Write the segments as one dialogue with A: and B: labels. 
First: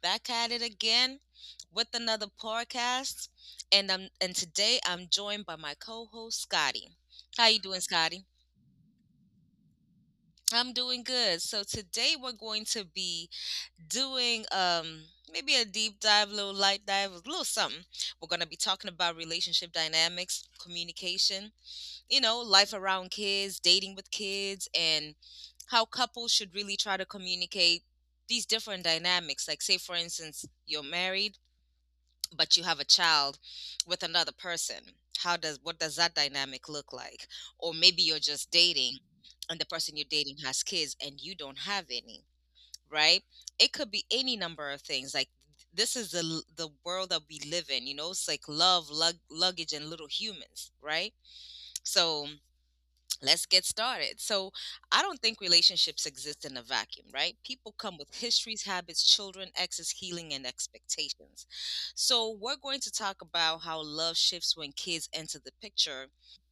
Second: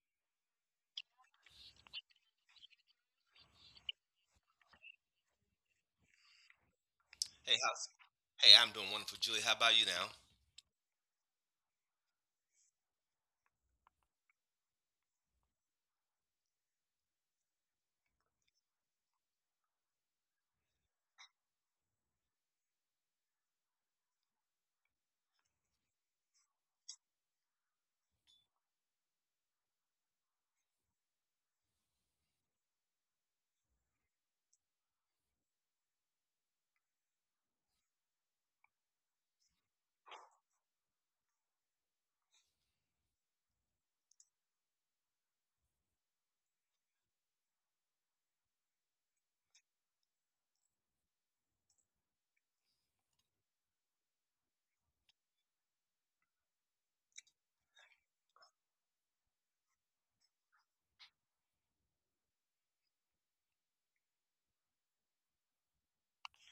A: back at it again with another podcast. And today I'm joined by my co-host Scotty. How
B: Hey,
A: you doing,
B: how's
A: Scotty?
B: hey, I'm doing wonderful, Julie. How about you now?
A: I'm doing good. So today we're going to be doing maybe a deep dive, a little light dive, a little something. We're gonna be talking about relationship dynamics, communication, you know, life around kids, dating with kids, and how couples should really try to communicate these different dynamics. Like, say, for instance, you're married, but you have a child with another person. How does what does that dynamic look like? Or maybe you're just dating and the person you're dating has kids and you don't have any, right? It could be any number of things. Like this is the world that we live in, you know? It's like luggage and little humans, right? So let's get started. So, I don't think relationships exist in a vacuum, right? People come with histories, habits, children, exes, healing, and expectations. So, we're going to talk about how love shifts when kids enter the picture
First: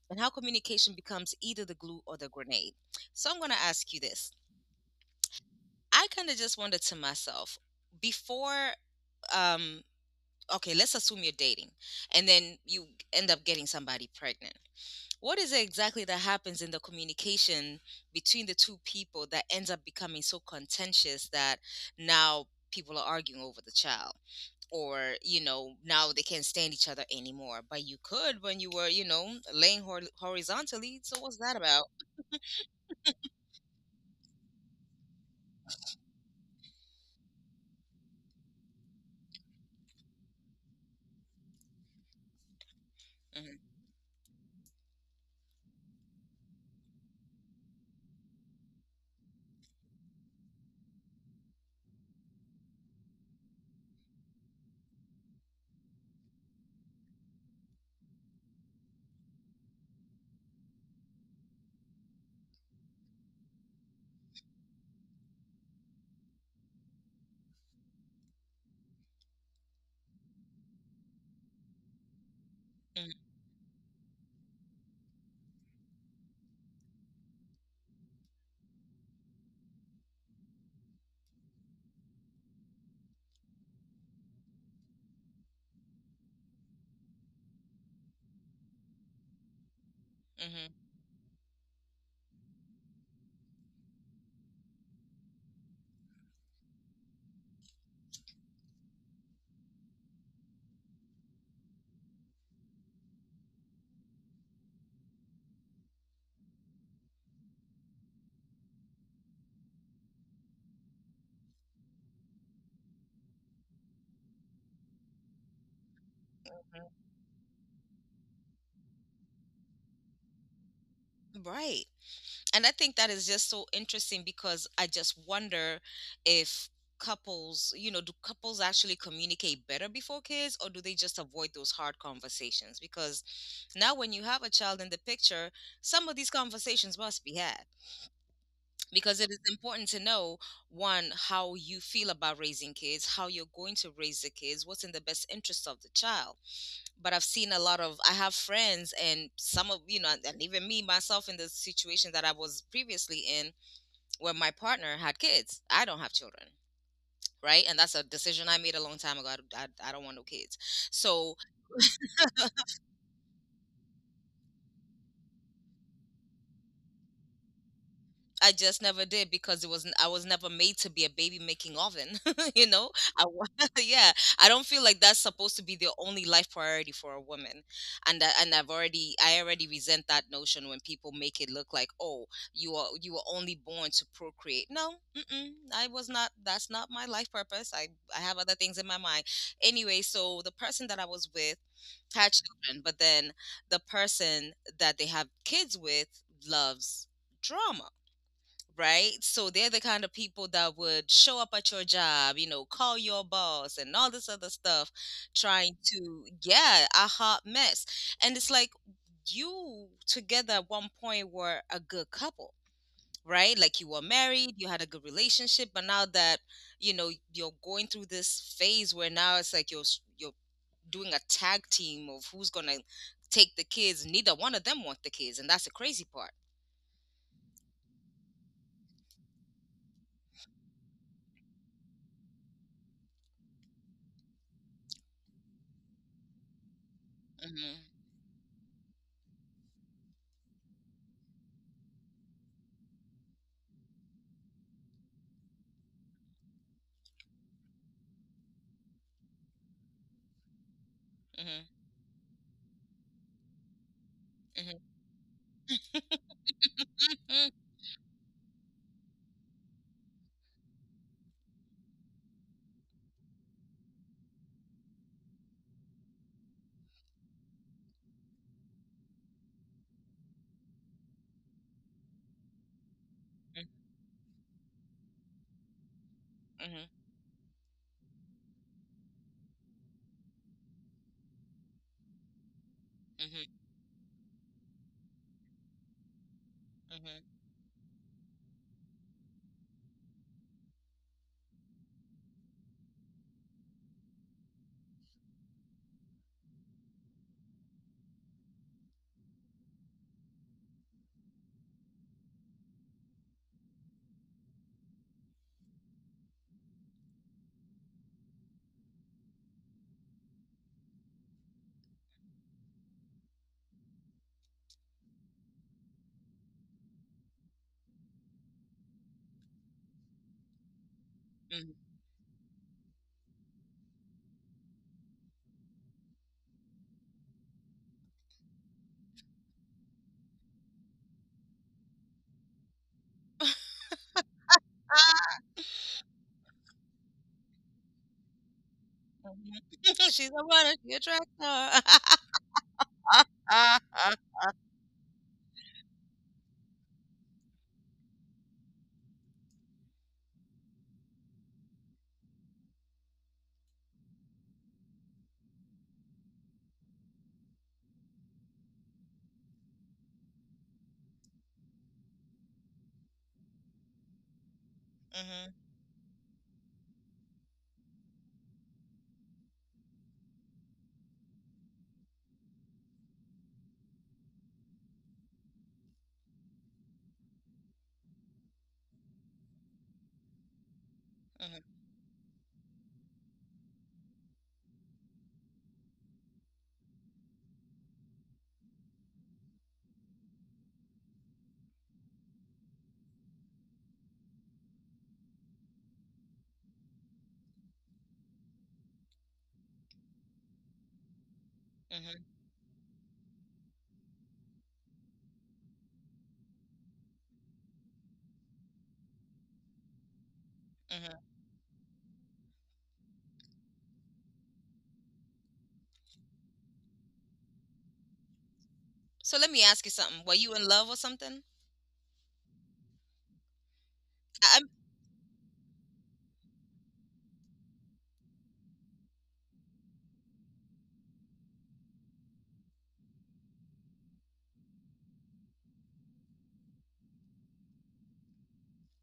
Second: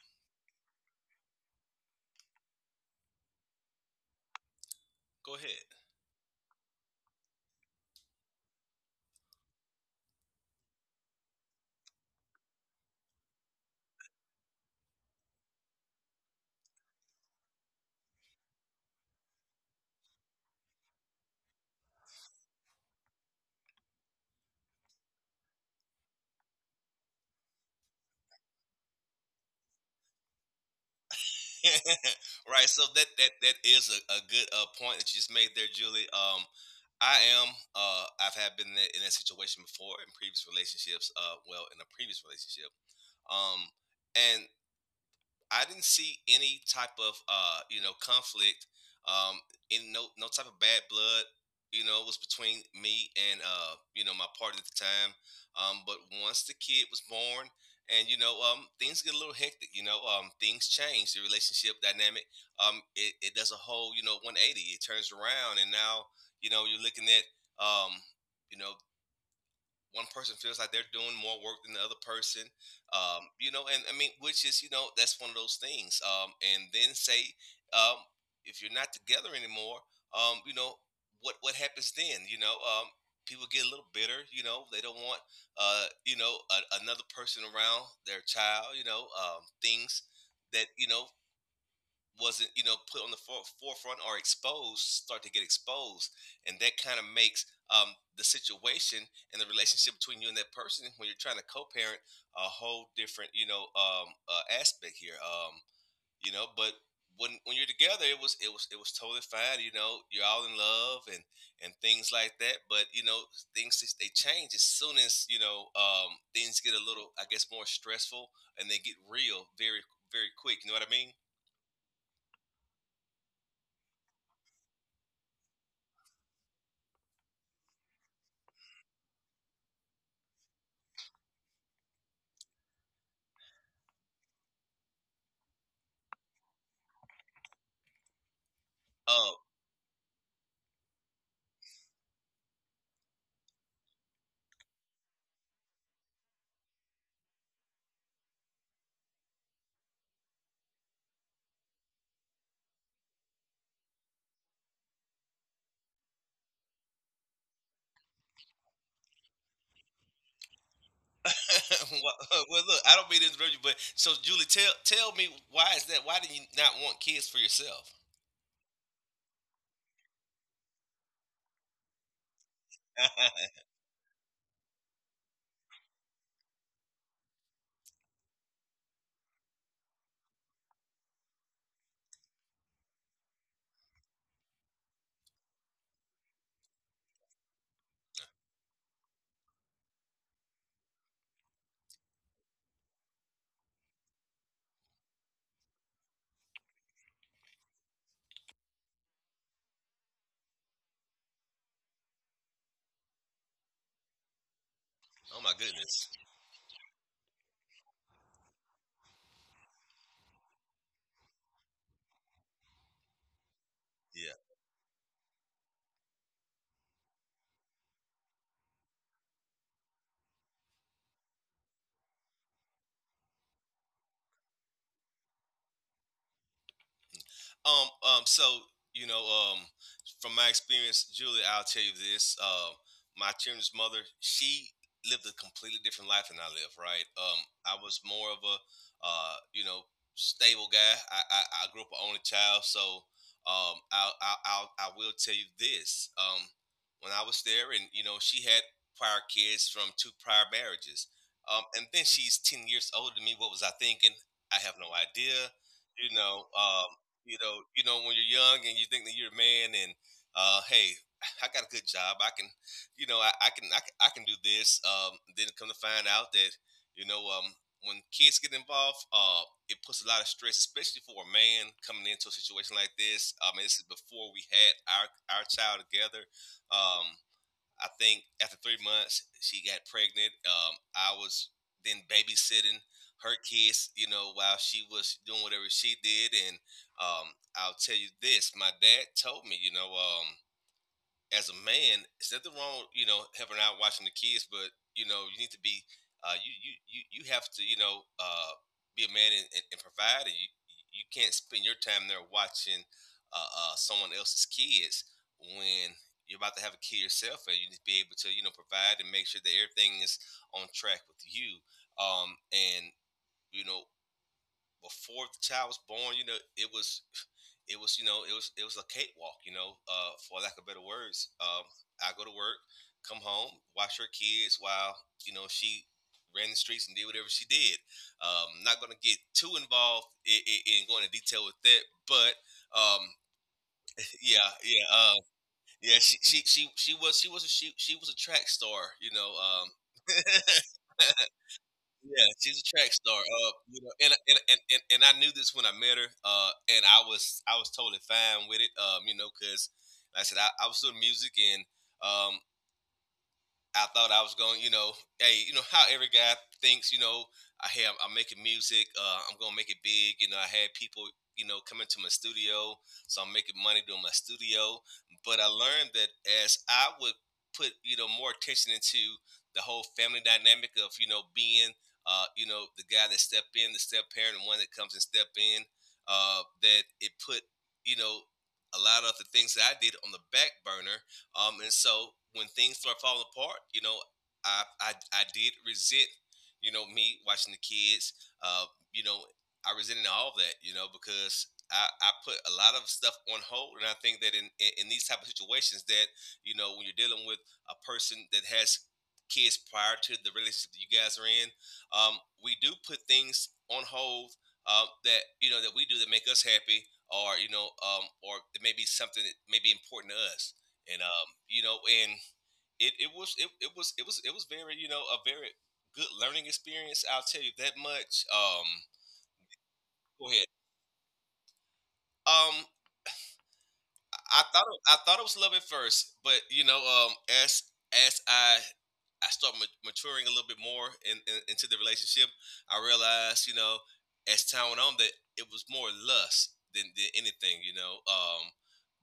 A: and how communication becomes either the glue or the grenade. So, I'm going to ask you this.
B: Go ahead.
A: I kind of just wondered to myself before, um, okay, let's assume you're dating and then you end up getting somebody pregnant. What is it exactly that happens in the communication between the two people that ends up becoming so contentious that now people are arguing over the child? Or, you know, now they can't stand each other anymore. But you could when you were, you know, laying horizontally. So what's that about?
B: Right. So that is a good point that you just made there, Julie. I am. I've had been in that situation before in previous relationships. Well, in a previous relationship. Um,
A: Hmm.
B: and I didn't see any type of conflict, um, in no type of bad blood. You know, it was between me and my partner at the time. But once the kid was born, and things get a little hectic. Things change. The relationship dynamic, it does a whole 180. It turns around, and now you're looking at, um, you know one person feels like they're doing more work than the other person,
A: Hmm.
B: and I mean, which is, that's one of those things. And then say, um, if you're not together anymore, um, you know what happens then? People get a little bitter. They don't want another person around their child. Things that
A: Hmm.
B: wasn't put on the forefront or exposed start to get exposed. And that kind of makes the situation and the relationship between you and that person when you're trying to co-parent a whole different, aspect here. But when you're together, it was totally fine. You know, you're all in love and things like that. But things, they change as soon as, things get a little, I guess, more stressful, and they get real, very very quick. You know what I mean?
A: Right. And I think that is just so interesting because I just wonder if couples, you know, do couples actually communicate better before kids or do they just avoid those hard conversations? Because now, when you have a child in the picture, some of these conversations must be had because it
B: Um.
A: is important to know one, how you feel about raising kids, how you're going to raise the kids, what's in the best interest of the child. But I've seen a lot of, I have friends, and some of, you know, and even me, myself, in the situation that I was previously in where my partner had kids. I don't have children. Right. And that's a decision I made a long time ago. I don't want no kids. So
B: Well, well, look, I don't mean to interrupt you, but so Julie, tell me, why is that? Why do you not want kids for yourself?
A: I just never did because it wasn't. I was never made to be a baby making oven. You know, I wa-
B: Oh
A: yeah. I don't feel like that's supposed to be the only life priority for a woman, and I already resent that notion when people make it look like, oh, you were only born to procreate. No, mm-mm, I was not. That's not my life purpose. I have other things in my mind. Anyway, so the person that I was with had children, but then the person that they have kids with loves drama, right? So they're the kind of people that would show up at your job, you know, call your boss and all this other stuff,
B: my
A: trying
B: goodness.
A: to, yeah, a hot mess. And it's like you together at one point were a good couple, right? Like you were
B: Yeah.
A: married, you had a good relationship, but now that, you know, you're going through this phase where now it's like you're doing a tag team of who's going to take the kids. Neither one of them want the kids, and that's the crazy part.
B: So you know, um, from my experience, Julie, I'll tell you this: my children's mother, she lived a completely different life than I live. Right? I
A: Mhm.
B: was more of a, uh, you know, stable guy. I grew up an only child, so I will tell you this: when I was there, and she had prior kids from two prior marriages,
A: Mhm.
B: and then she's 10 years older than me. What was I thinking? I have
A: Mhm.
B: no idea. You know, um,
A: Mhm.
B: when you're young and you think that you're a man, and hey, I got a good job. I can, I can do this. Then come to find out that, you know, um, when kids get involved, it puts a lot of stress, especially for a man coming into a situation like this. I mean, this is before we had our child together.
A: Mhm,
B: Um, I think after 3 months she got pregnant. I was then babysitting her
A: mhm,
B: kids, you know, while she was doing whatever she did. And um,
A: mhm,
B: I'll tell you this: my dad told me, as a man, is nothing wrong with, helping out watching the kids, but you know, you need to be, you have to, be a man and, and provide. And you can't spend your time there watching someone else's kids when you're about to have a kid yourself, and you need to be able to, provide and make sure that everything is on track with you. And you know, before the child was born, it was a cakewalk, for lack of better words.
A: mhm, mhm.
B: I go to work, come home, watch her kids while she ran the streets and did whatever she did. Not going to get too involved in, going into detail with that, but um, yeah, yeah, um, yeah. She was, she, was, a, she was a track star, you know.
A: She's a runner, she a track star.
B: Yeah, she's a track star. You know, and I knew this when I met her. And I was totally fine with it. You know, cause like I said, I was doing music, and um I thought I was going, you know, hey, you know how every guy thinks, you know, I'm making music, I'm gonna make it big, you know. I had people, coming to my studio, so I'm making money doing my studio. But I
A: Mhm,
B: learned that as I would put, more attention into the whole family dynamic of, being, the guy that step in, the step parent, the one that comes and step in, that it put, you know, a lot of the things that I did on the back burner, and
A: mhm,
B: so when things start falling apart, I did resent, me watching the kids. Uh, you know, I resented all of that, because I put a lot of stuff on hold, and I think that in, these type of situations, that when you're dealing with a person that has kids prior to the relationship that you guys are in,
A: mhm,
B: we do put things on hold, that that we do that make us happy, or or it may be something that may be important to us, and
A: mhm.
B: and it was it, it was it was it was very, you know, a very good learning experience. I'll tell you that much.
A: So let me ask you something.
B: Go
A: Were
B: ahead.
A: you in love or something?
B: Um,
A: I- I'm.
B: I thought it was love at first, but as as I maturing a little bit more in, into the relationship, I realized, as time went on, that it was more lust than anything, you know.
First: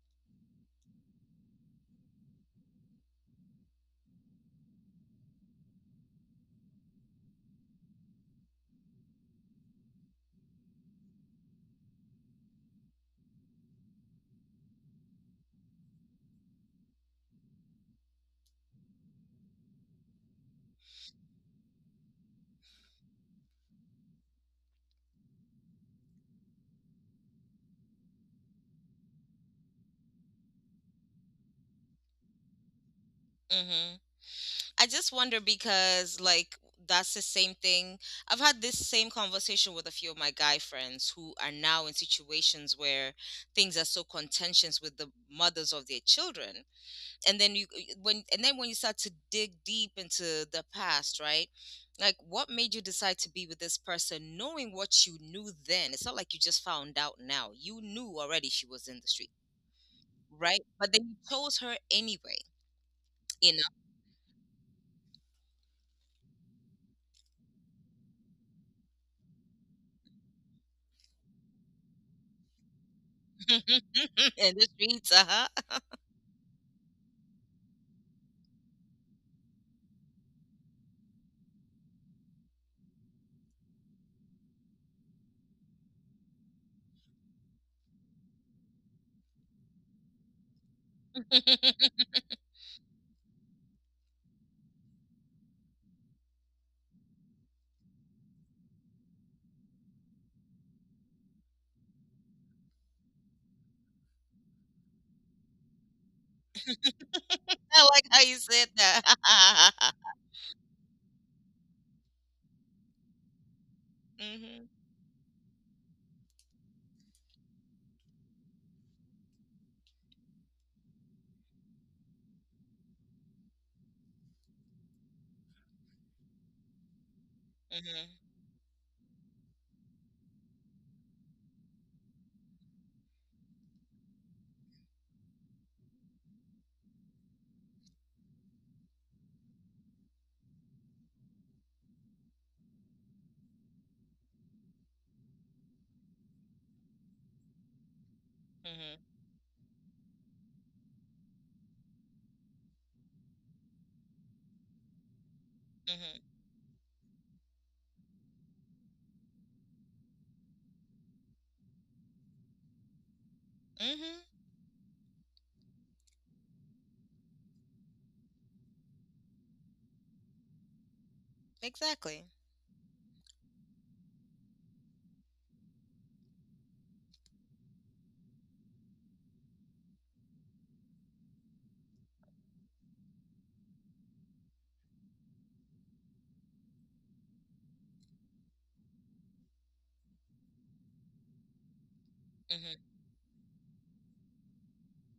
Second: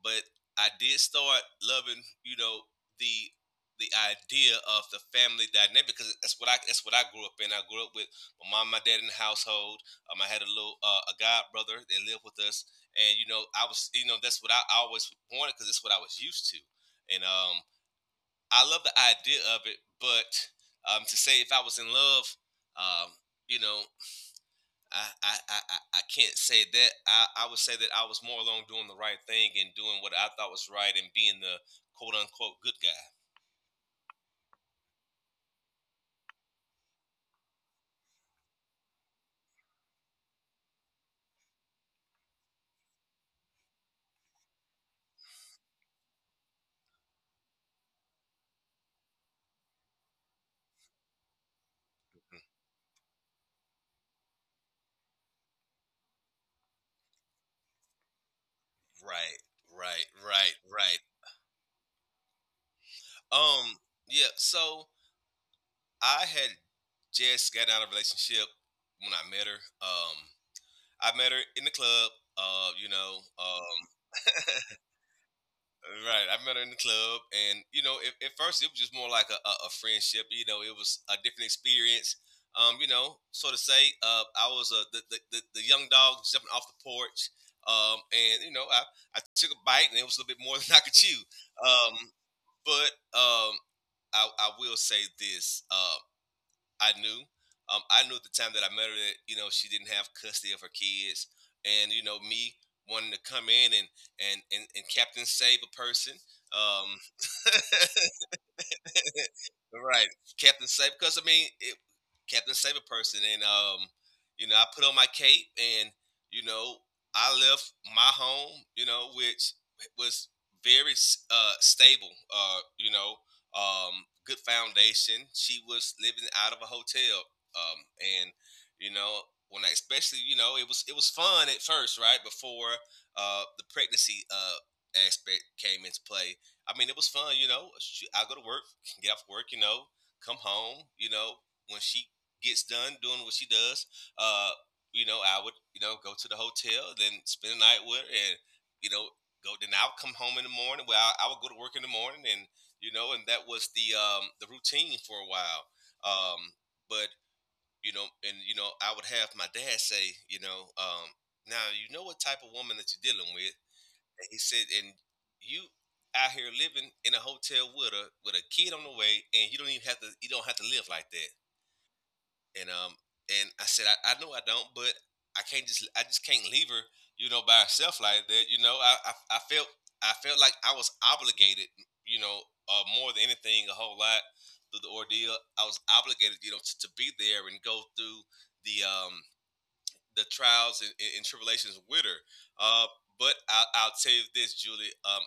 B: But I did start loving, the the idea of the family dynamic, because that's what I, that's what I grew up in. I grew up with my mom, and my dad, in the household. I had a little a god brother that lived with us, and I was that's what I always wanted, because that's what I was used to, and I love the idea of it, but to say if I was in love, um you know I I I, I- can't say that I would say that I was more along doing the right thing and doing what I thought was right, and being the quote unquote good guy.
A: Hmm. I just wonder because like that's the same thing. I've had this same conversation with a few of my guy friends who are now in situations where things are so contentious with the mothers of their children. And then you when and then when you start to dig deep into the past, right? Like
B: Mm.
A: what made you decide to be with this person knowing what you knew then? It's not like you just found out now. You knew already she was in the street,
B: Right, right, right,
A: right? But
B: right.
A: then you chose her anyway, you know.
B: Um, yeah. So I had just gotten out of a relationship when I met her. I met her in the club. Uh, you know, um,
A: In the streets, uh-huh.
B: right. I met her in the club, and at first it was just more like a, a friendship. You know, it was a different experience. So to say, I was, the young dog jumping off the porch. And I took a bite, and it was a little bit more than I could chew. Um, but um, I will say this. I knew. I knew at the time that I met her that she didn't have custody of her kids, and me wanting to come in and and captain save a person. Um,
A: I like how you said that.
B: Right. Captain Safe, because I mean, it, kept it Safe, a person, and you know, I
A: Mhm,
B: put on my cape, and you know, I left my home, which was very stable, good foundation. She was living out of a hotel, and
A: mhm,
B: you know, when I especially, it was fun at first, right before the pregnancy aspect came into play. I mean, it was fun, you know. I go to work, get off work, come home, when she gets done doing what she does, uh, I would, go to the hotel, then spend the night with her and, you know,
A: mhm,
B: go, then I would come home in the morning. Well, I would go to work in the morning, and and that was the, the routine for a while.
A: mhm,
B: Um, but I would have my dad say, now you know what type of woman that you're dealing with.
A: mhm.
B: And he said, and you out here living in a hotel with a kid on the way, and you don't even have to live like that.
A: Exactly.
B: And um and I said, I know I don't, but I can't just I just can't leave her, you know, by herself like that. You know, I felt I felt like I was obligated, more than anything, a whole lot through the ordeal. I was obligated, you know, to be there and go through the um the trials and, tribulations with her.
A: Mhm,
B: Uh, but I'll tell you this, Julie.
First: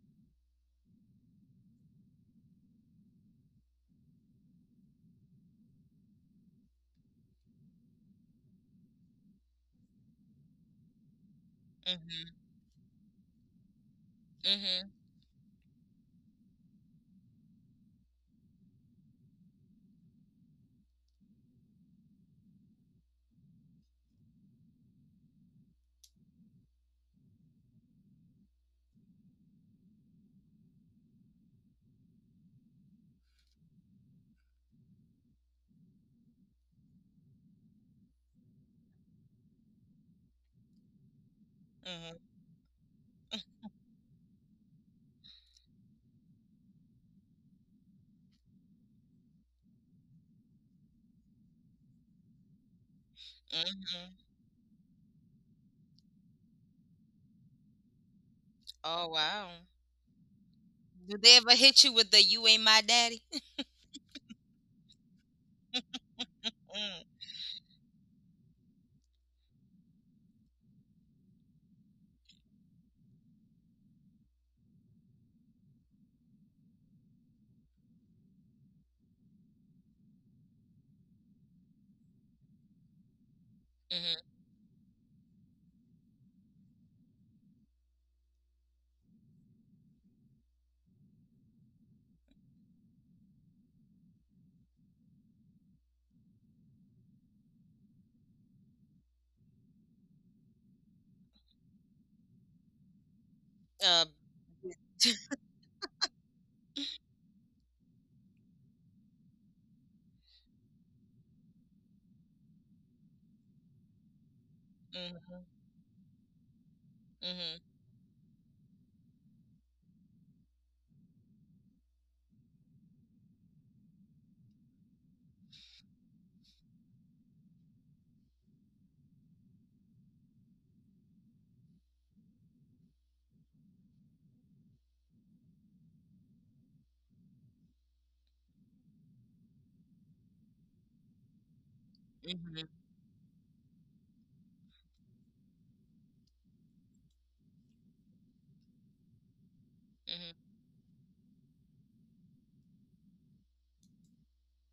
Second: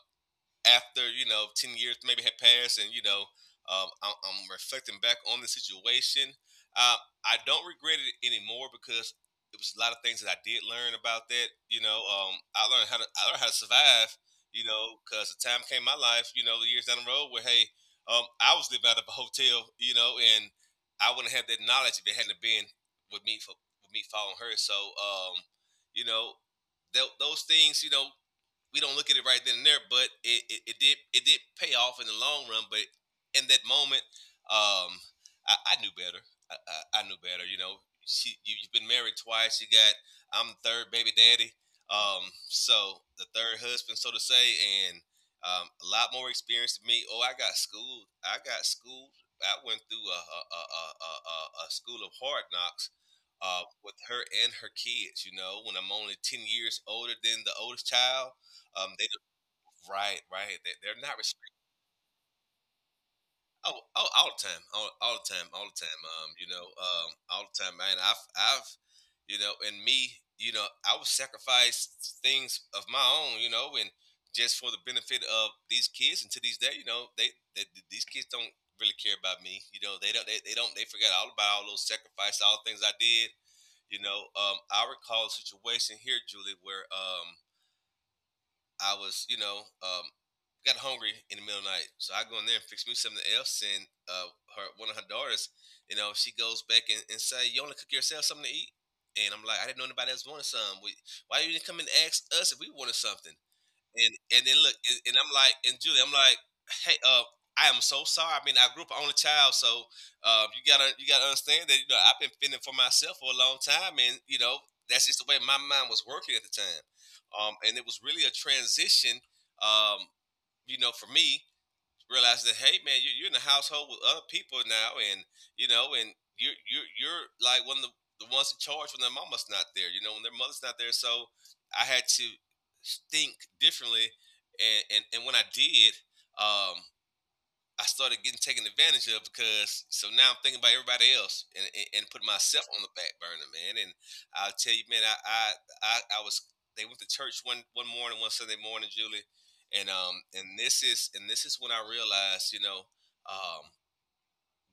B: After you know 10 years maybe had passed, and I'm reflecting back on the situation. Uh, I don't regret it anymore because it was a lot of things that I did learn about that. You know,
A: mhm,
B: I learned how to survive. You
A: mhm,
B: know, because the time came in my life. You know, the years down the road where hey, I was living out of a hotel. You know, and I wouldn't have that knowledge if it hadn't have been with me for with me following her. So, you know, tho- those things. You know, we don't look at it right then and there, but it, it did pay off in the long run. But in that moment, um, I knew better. I knew better. You know, she you, you've been married twice. You got. I'm the third baby daddy.
A: mhm,
B: So the third husband, so to say, and a lot more experience than me. Oh, I got schooled. I got schooled. I went through a school of hard knocks with
A: mhm.
B: her and her kids. You know, when I'm only 10 years older than the oldest child,
A: Oh,
B: they
A: wow.
B: don't- right, right. They're
A: Do
B: not
A: they
B: respect.
A: ever hit you with the "You ain't my daddy"?
B: Oh, oh, all the time, all the time, all the time.
A: Mm.
B: All the time, man. And me, you know, I would sacrifice things of my own, you know, and just for the benefit of these kids. And to these day, you know, they these kids don't really care about me. You know, they don't, they forget all about all those sacrifices, all the things I did. You know,
A: Mhm.
B: I recall a situation here, Julie, where I was, you know, got hungry in the middle of the night, so I go in there and fix me something else. And her one of her daughters, you know, she goes back and say, "You only cook yourself something to eat." And I'm like, I didn't know anybody else wanted some. We, why you didn't come and ask us if we wanted something?
A: Uh,
B: And I'm like, and Julie, I'm like, hey, I am so sorry. I mean, I grew up an only child, so you gotta understand that you know I've been fending for myself for a long time, and you know that's just the way
A: mhm,
B: my mind was working at the time,
A: mhm,
B: and it was really a transition, um, you know, for me realize that hey man you're in a household with other people now and you know and you're like one of the ones in charge when their mama's not there you know when their mother's not there. So I had to think differently and when I did um I started getting taken advantage of because so now I'm thinking about everybody else and put myself
A: mhm,
B: on the back burner, man. And I'll tell you, man, I was they went to church one morning, one Sunday morning, Julie, and um
A: mhm,
B: and this is and this is when I realized, you know, um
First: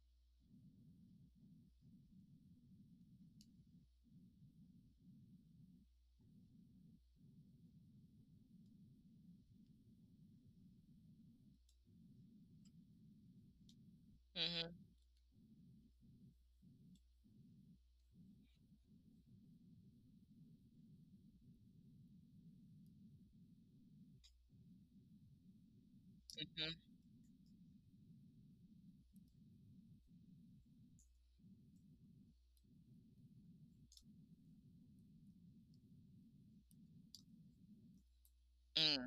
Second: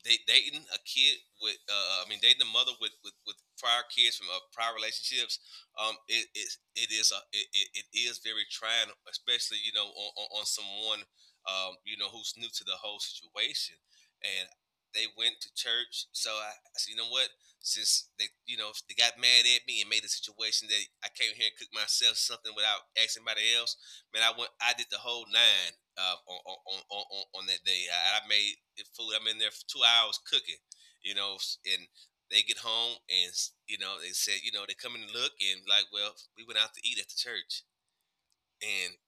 B: they dating a kid with I mean dating a mother with prior kids from prior relationships. um it it, it is it is very trying, especially you know on someone you know who's new to the whole situation. And
A: mhm,
B: they went to church, so I said you know what, since they you know they got mad at me and made a situation that I came here and cooked myself something without asking anybody else. Man, I went, I did the whole nine
A: mhm,
B: on that day. I made food. I'm in there for 2 hours cooking, you know, and they get home and you know they said, you know, they come in and look and like, well, we went out to eat at the church, and
A: mm,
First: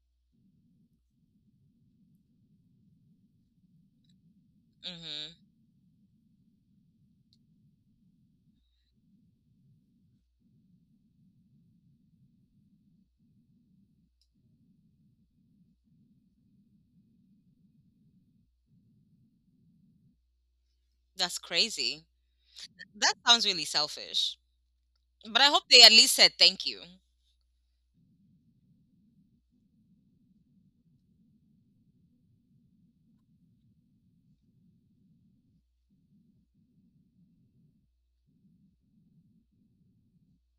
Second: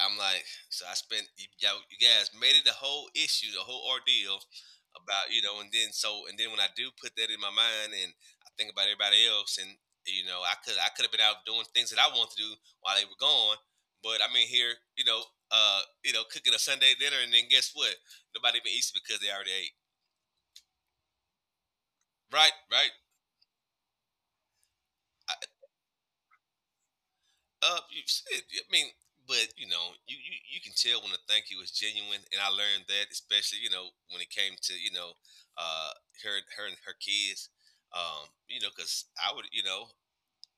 B: I'm like, so I spent y'all, you guys made it a whole issue, the whole ordeal about
A: mhm.
B: you know, and then so and then when I do put that in my mind and I think about everybody else, and you know, I could have been out doing things that I wanted to do while they were gone, but I'm in here, you know, cooking a Sunday dinner, and then guess what? Nobody even eats it because they already ate.
A: That's crazy.
B: Right, right.
A: That sounds really selfish. But I hope they at least said thank you.
B: Uh, you- I mean, but you know, you can tell when a thank you is genuine, and I learned that, especially you know when it came to you know, uh, her and her kids, you know, because I would you know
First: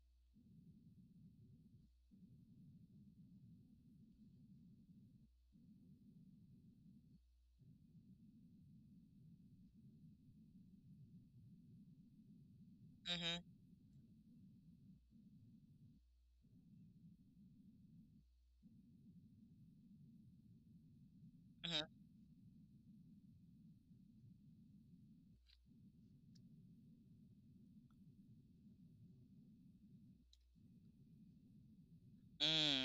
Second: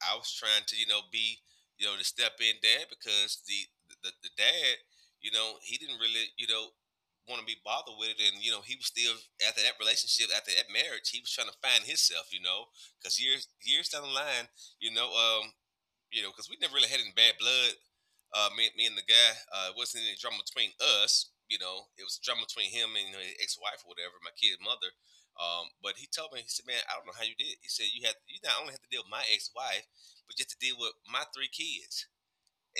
B: I was trying to you know be you know to step in dad because the dad you know he didn't really you know want to be bothered with it and you know he was still after that relationship after that marriage he was trying to find himself you know because
A: Mhm,
B: years down the line you know um you know, because we never really had any bad blood. Me and the guy, it wasn't any drama between us. You
A: mhm,
B: know, it was drama between him and you know, his ex-wife or whatever, my kid's mother. But he told me, he said, "Man, I don't know how you did it." He said, "You had you not only had to deal with my ex-wife, but you had to deal with my three kids,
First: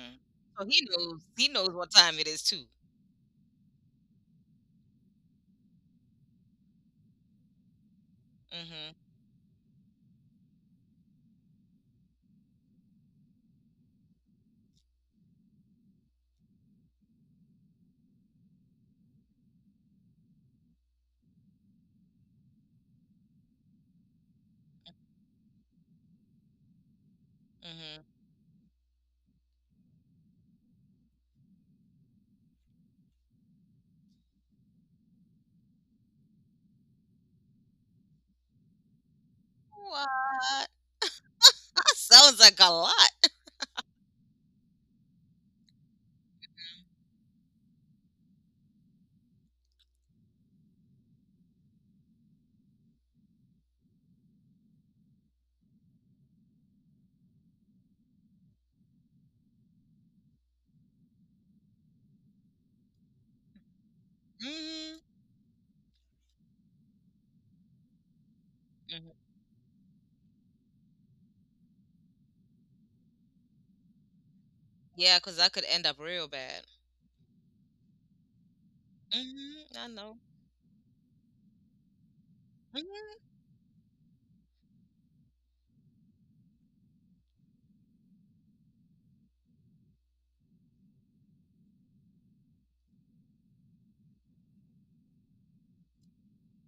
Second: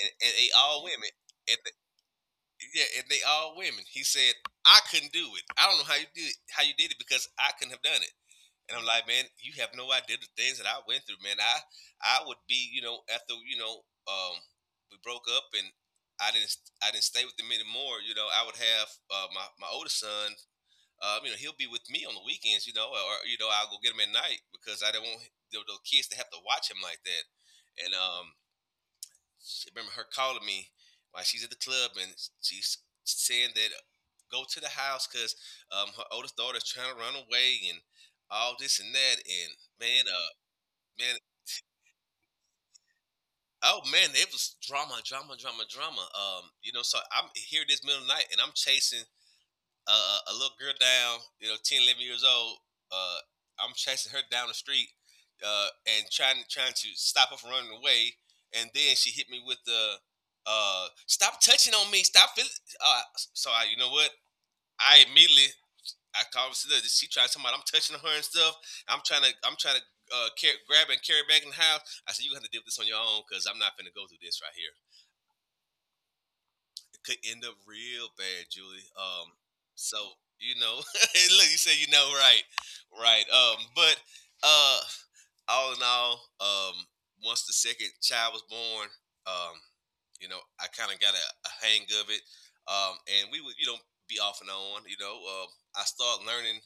B: and they
A: So
B: all
A: he
B: women,
A: knows. He
B: and
A: knows
B: the,
A: what time it is too.
B: yeah, and they all women." He said, "I couldn't do it. I don't know how you did it because I couldn't have done it." And I'm
A: Mhm,
B: like, man, you have no idea the things that I went through, man. I would be, you know, after we broke up and I didn't I didn't stay with them anymore. You know, I would have my oldest son. You know, he'll be with me on the weekends. You know, or you know, I'll go get him at night because I do not want the kids to have to watch him like that. And
A: mhm.
B: she, remember her calling me while she's at the club and she's saying that go to the house because her oldest daughter is trying to run away and all this and that. And man,
A: What?
B: man,
A: That sounds like a lot.
B: oh man, it was drama, drama, drama, drama. You know, so I'm here this middle of the night and I'm chasing a little girl down, you know, 10, 11 years old. Uh, I'm chasing her down the street, uh, and trying to stop her from running away. And then she hit me with the stop touching on me, stop feeling. Uh, so I, you know what?
A: Mhm,
B: I immediately I called her. She tried to tell me I'm touching her and stuff.
A: mhm.
B: I'm trying to grab and carry back in the house. I said, you have to deal with this on your own because I'm not gonna go through this right here
A: Yeah, because that could end up real bad.
B: could end up real bad, Julie.
A: Mhm, I
B: So
A: know.
B: you know, look, you say you know, right, right.
A: Mhm.
B: But uh, all in all, once the second child was born, um, you know, I kind of got a hang of it, and we would, you know, be off and on. You know, I started learning.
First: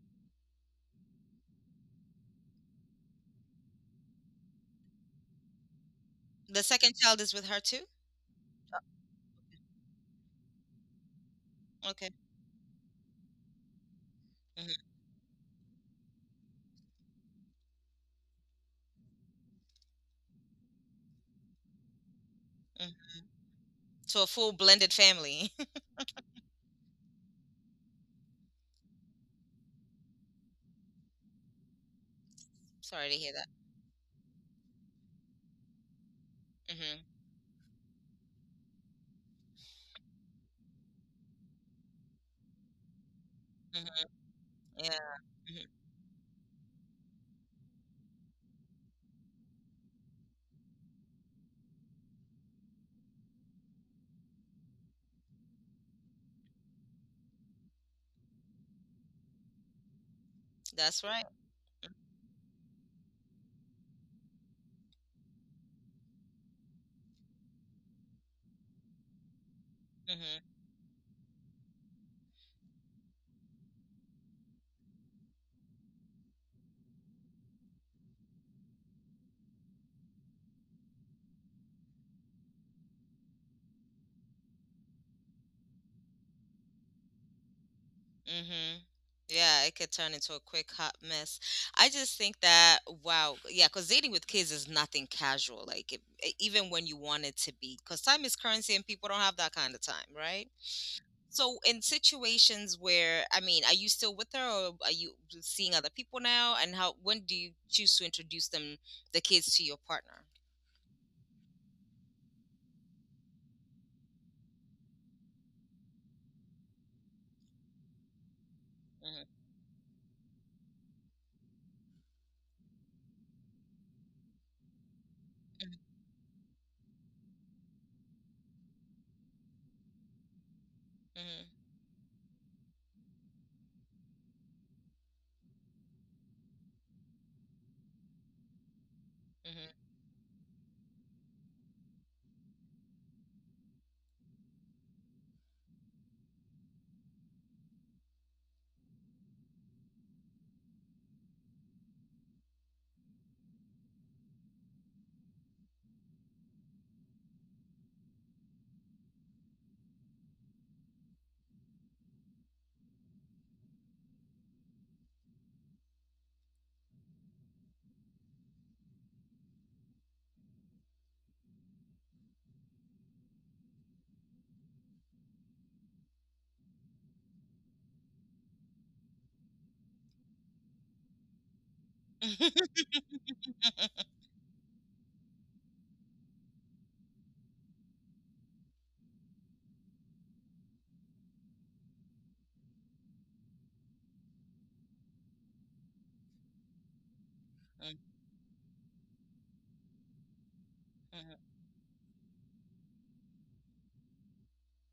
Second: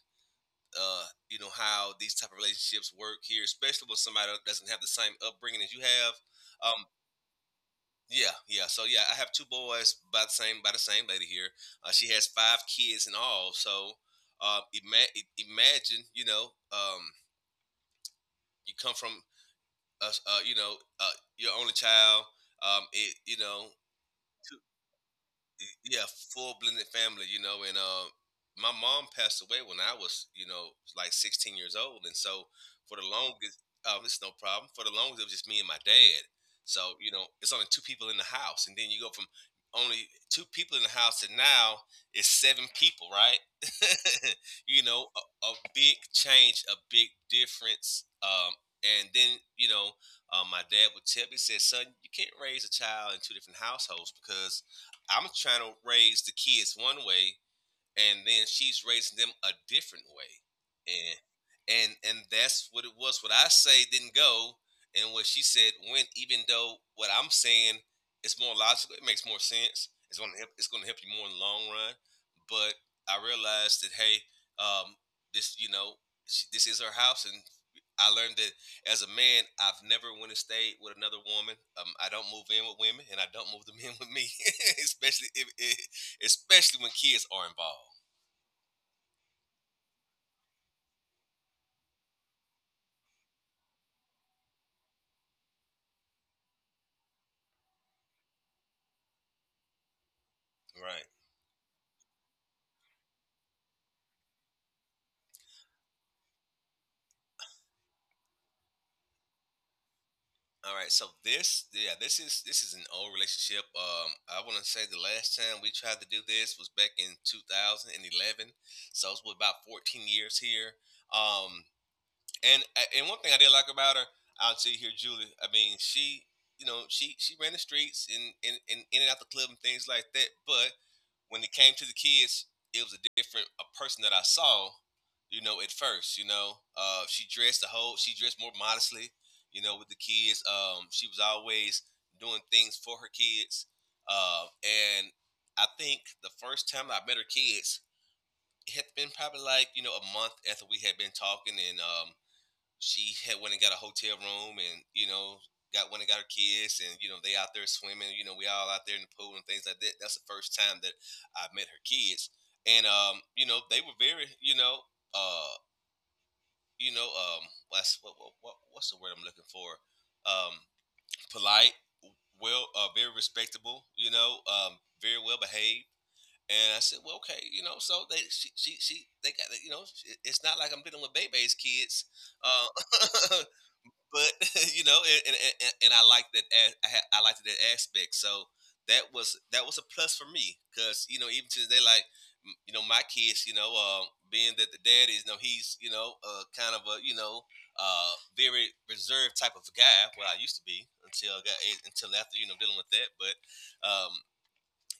B: You know how these type of relationships work here, especially with somebody that doesn't have the same upbringing as you have.
A: The
B: um,
A: second child is with her too.
B: yeah, yeah. So yeah, I have two boys by the same lady here. She
A: Okay.
B: has five kids in all. So
A: Mhm,
B: imagine, you know, you come from us, your only child. Um,
A: mhm.
B: it, you know,
A: So a full blended family.
B: yeah, full blended family, you know, and my mom passed away when I was, you know, like 16 years old, and so for the
A: Sorry to hear that.
B: longest, it's no problem. For the longest, it was just me and my dad. So
A: Mhm,
B: you know, it's only two people in the house, and then you go from only two people in the house to now it's seven people, right?
A: mhm.
B: You know,
A: Yeah,
B: a
A: mhm.
B: big change, a big difference, and then my dad would tell me, he said, "Son, you can't raise a child in two different households because." I'm trying to raise the kids one way, and then she's raising them a different way,
A: That's
B: and
A: right.
B: and that's what it was. What I say didn't go, and what she said went, even though what I'm saying is more logical. It makes more sense. It's going to help,
A: Hmm.
B: it's going to help you more in the long run. But I realized that, hey um this you know she, this is her house. And I learned that as a man, I've never went and stayed with another woman. I don't move in with women, and I don't move the men with me. Especially if, especially when kids are involved.
A: Hmm. Yeah, it could turn into a quick hot mess. I just think that wow, yeah, because dating with kids is nothing casual. Like it, even when you want it to be, because time is currency and people don't have that kind of time, right?
B: Right.
A: So in situations where, I mean, are you still with her or are you seeing other people now? And how when do you choose to introduce them, the kids, to your partner?
B: All right. So this, yeah, this is an old relationship. I want to say the last time we tried to do this was back in 2011. So it's
A: Hmm.
B: been about 14 years here. Um, and one thing I did like about her, I'll tell you here, Julie. I mean, she, you know, she ran the streets and in and out the club and things like that. But when it
A: Hmm.
B: came to the kids, it was a different a person that I saw. You know, at first, she dressed the whole. She dressed more modestly. You know, with the
A: Hmm.
B: kids, she was always doing things for her kids. And I think the first time I met her kids, it had been probably like you know a month after we had been talking, and She had went and got a hotel room, and you know got went and got her kids, and you know they out there swimming, you know we all out there in the pool and things like that. That's the first time that I met her kids. And you know they were very, uh you know um what's what's the word I'm looking for? um polite, very respectable, very well behaved. And I said, well, okay, you know, so they, she they got, you know, it's not like I'm dealing with Bebe's kids. uh,
A: Hmm.
B: but you know, and I like that. I liked that aspect. So that was a plus for me, because you know even to today, like you know, my kids, you know, being that the dad is, you know, he's you know, kind of a you know, very reserved type of guy. Well, I used to be until I
A: Hmm.
B: got until after you know dealing with that. But um,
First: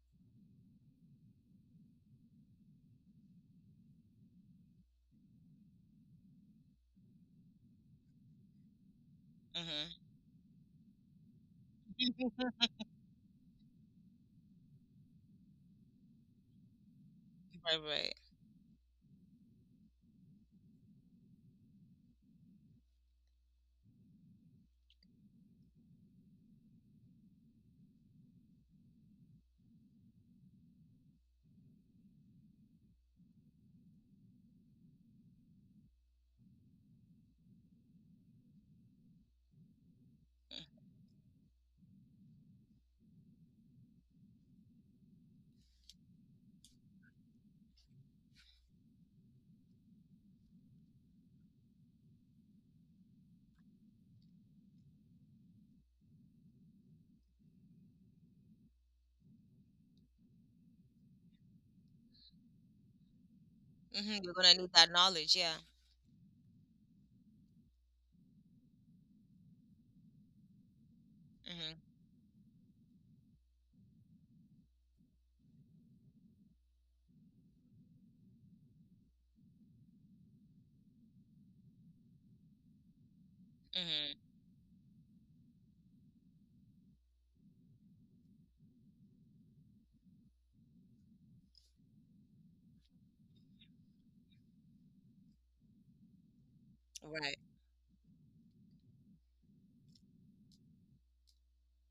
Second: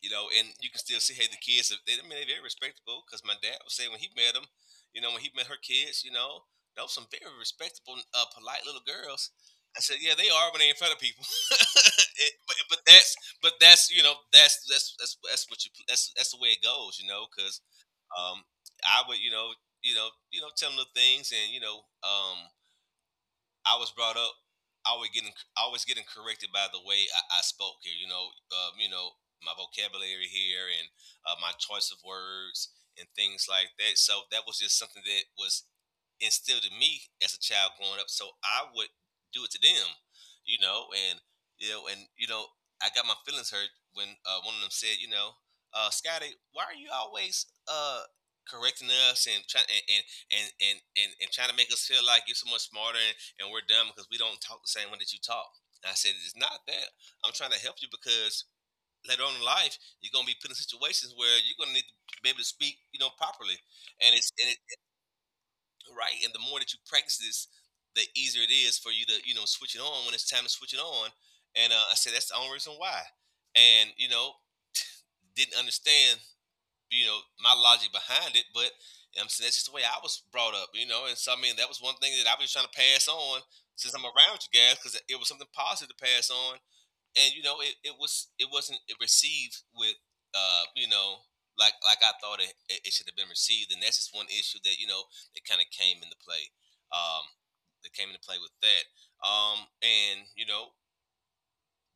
B: you know, and you can still see, hey, the kids, they, I mean, they're very respectable, because my dad would say when he met them, you know, when he met her kids, you know, those some very respectable, polite little girls. I said,
A: Hmm.
B: yeah, they are when they in front of people. It- but, but that's, but that's, you know, that's the way it goes, you know, because
A: Right, right.
B: um, I would, you know, tell them little things and, you know, I was brought up always getting always getting corrected by the way I spoke here. You know my vocabulary here, and my choice of words and things like that. So that was just something that was instilled in me as a child growing up. So I would do it to them, you know, and you know, and you know, I got my feelings hurt when one of them said, you know, Scotty, why are you always correcting us and trying to make us feel like you're so much smarter, and we're dumb because we don't talk the same way that you talk. And I said it's not that. I'm trying to help you because later on in life you're gonna be put in situations where you're gonna need to be able to speak, you know, properly. And
A: Hmm.
B: it's
A: You're
B: and
A: gonna
B: it,
A: need that knowledge, yeah.
B: right. And the more that you practice this, the easier it is for you to you know switch it on when it's time to switch it on. And
A: Hmm.
B: I said that's the only reason why. And you know didn't understand you know my logic behind it, but you know what I'm saying that's just the way I was brought up, you know. And so I mean that was one thing that I was trying to pass on since I'm
A: Hmm.
B: around you guys because it was something positive to pass on, and you know it was it wasn't received with uh you know like I thought it it should have been received, and that's just one issue that you know that kind of came into play. Um,
A: Right.
B: that came into play with that. And you know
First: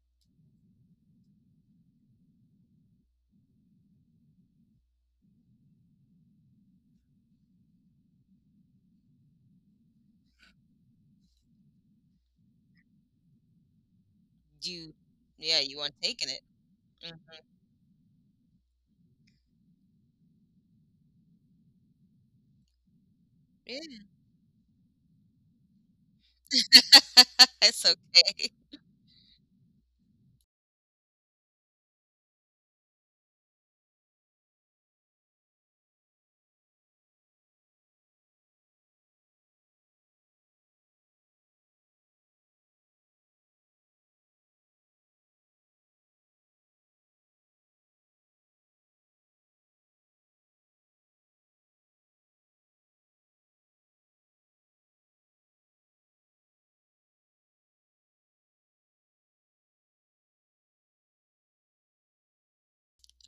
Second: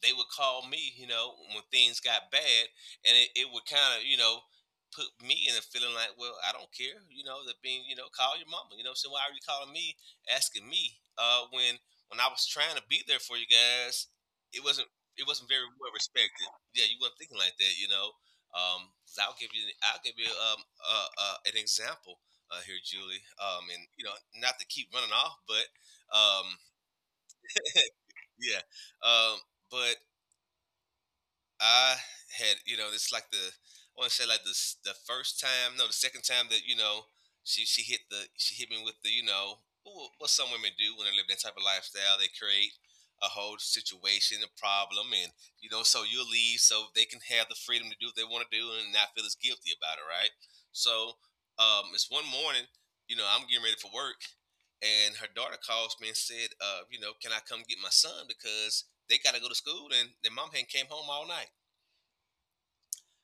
B: they would call me, you know, when things got bad, and it would kind of, you know, put me in a feeling like, well, I don't care, you know, that being, you know, call your mama, you know, so why are you calling me, asking me, when I was trying to be there for you guys, it wasn't
A: You,
B: it wasn't
A: yeah,
B: very
A: you are
B: well
A: taking it.
B: respected. Yeah, you weren't
A: Mhm.
B: thinking like that, you know. 'Cause I'll give you an example here, Julie.
A: Yeah,
B: And you know, not to keep running off, but um,
A: it's okay.
B: yeah, um, but I had, you know, it's like the I want to say like the first time, no, the second time that you know she hit the, she hit me with the you know what some women do when they live that type of lifestyle, they create a whole situation, a problem, and you know, so you'll leave so they can have the freedom to do what they want to do and not feel as guilty about it, right? So it's one morning, you know, I'm getting ready for work, and her daughter calls me and said, you know, can I come get my son because they got to go to school and their mom hadn't came home all night.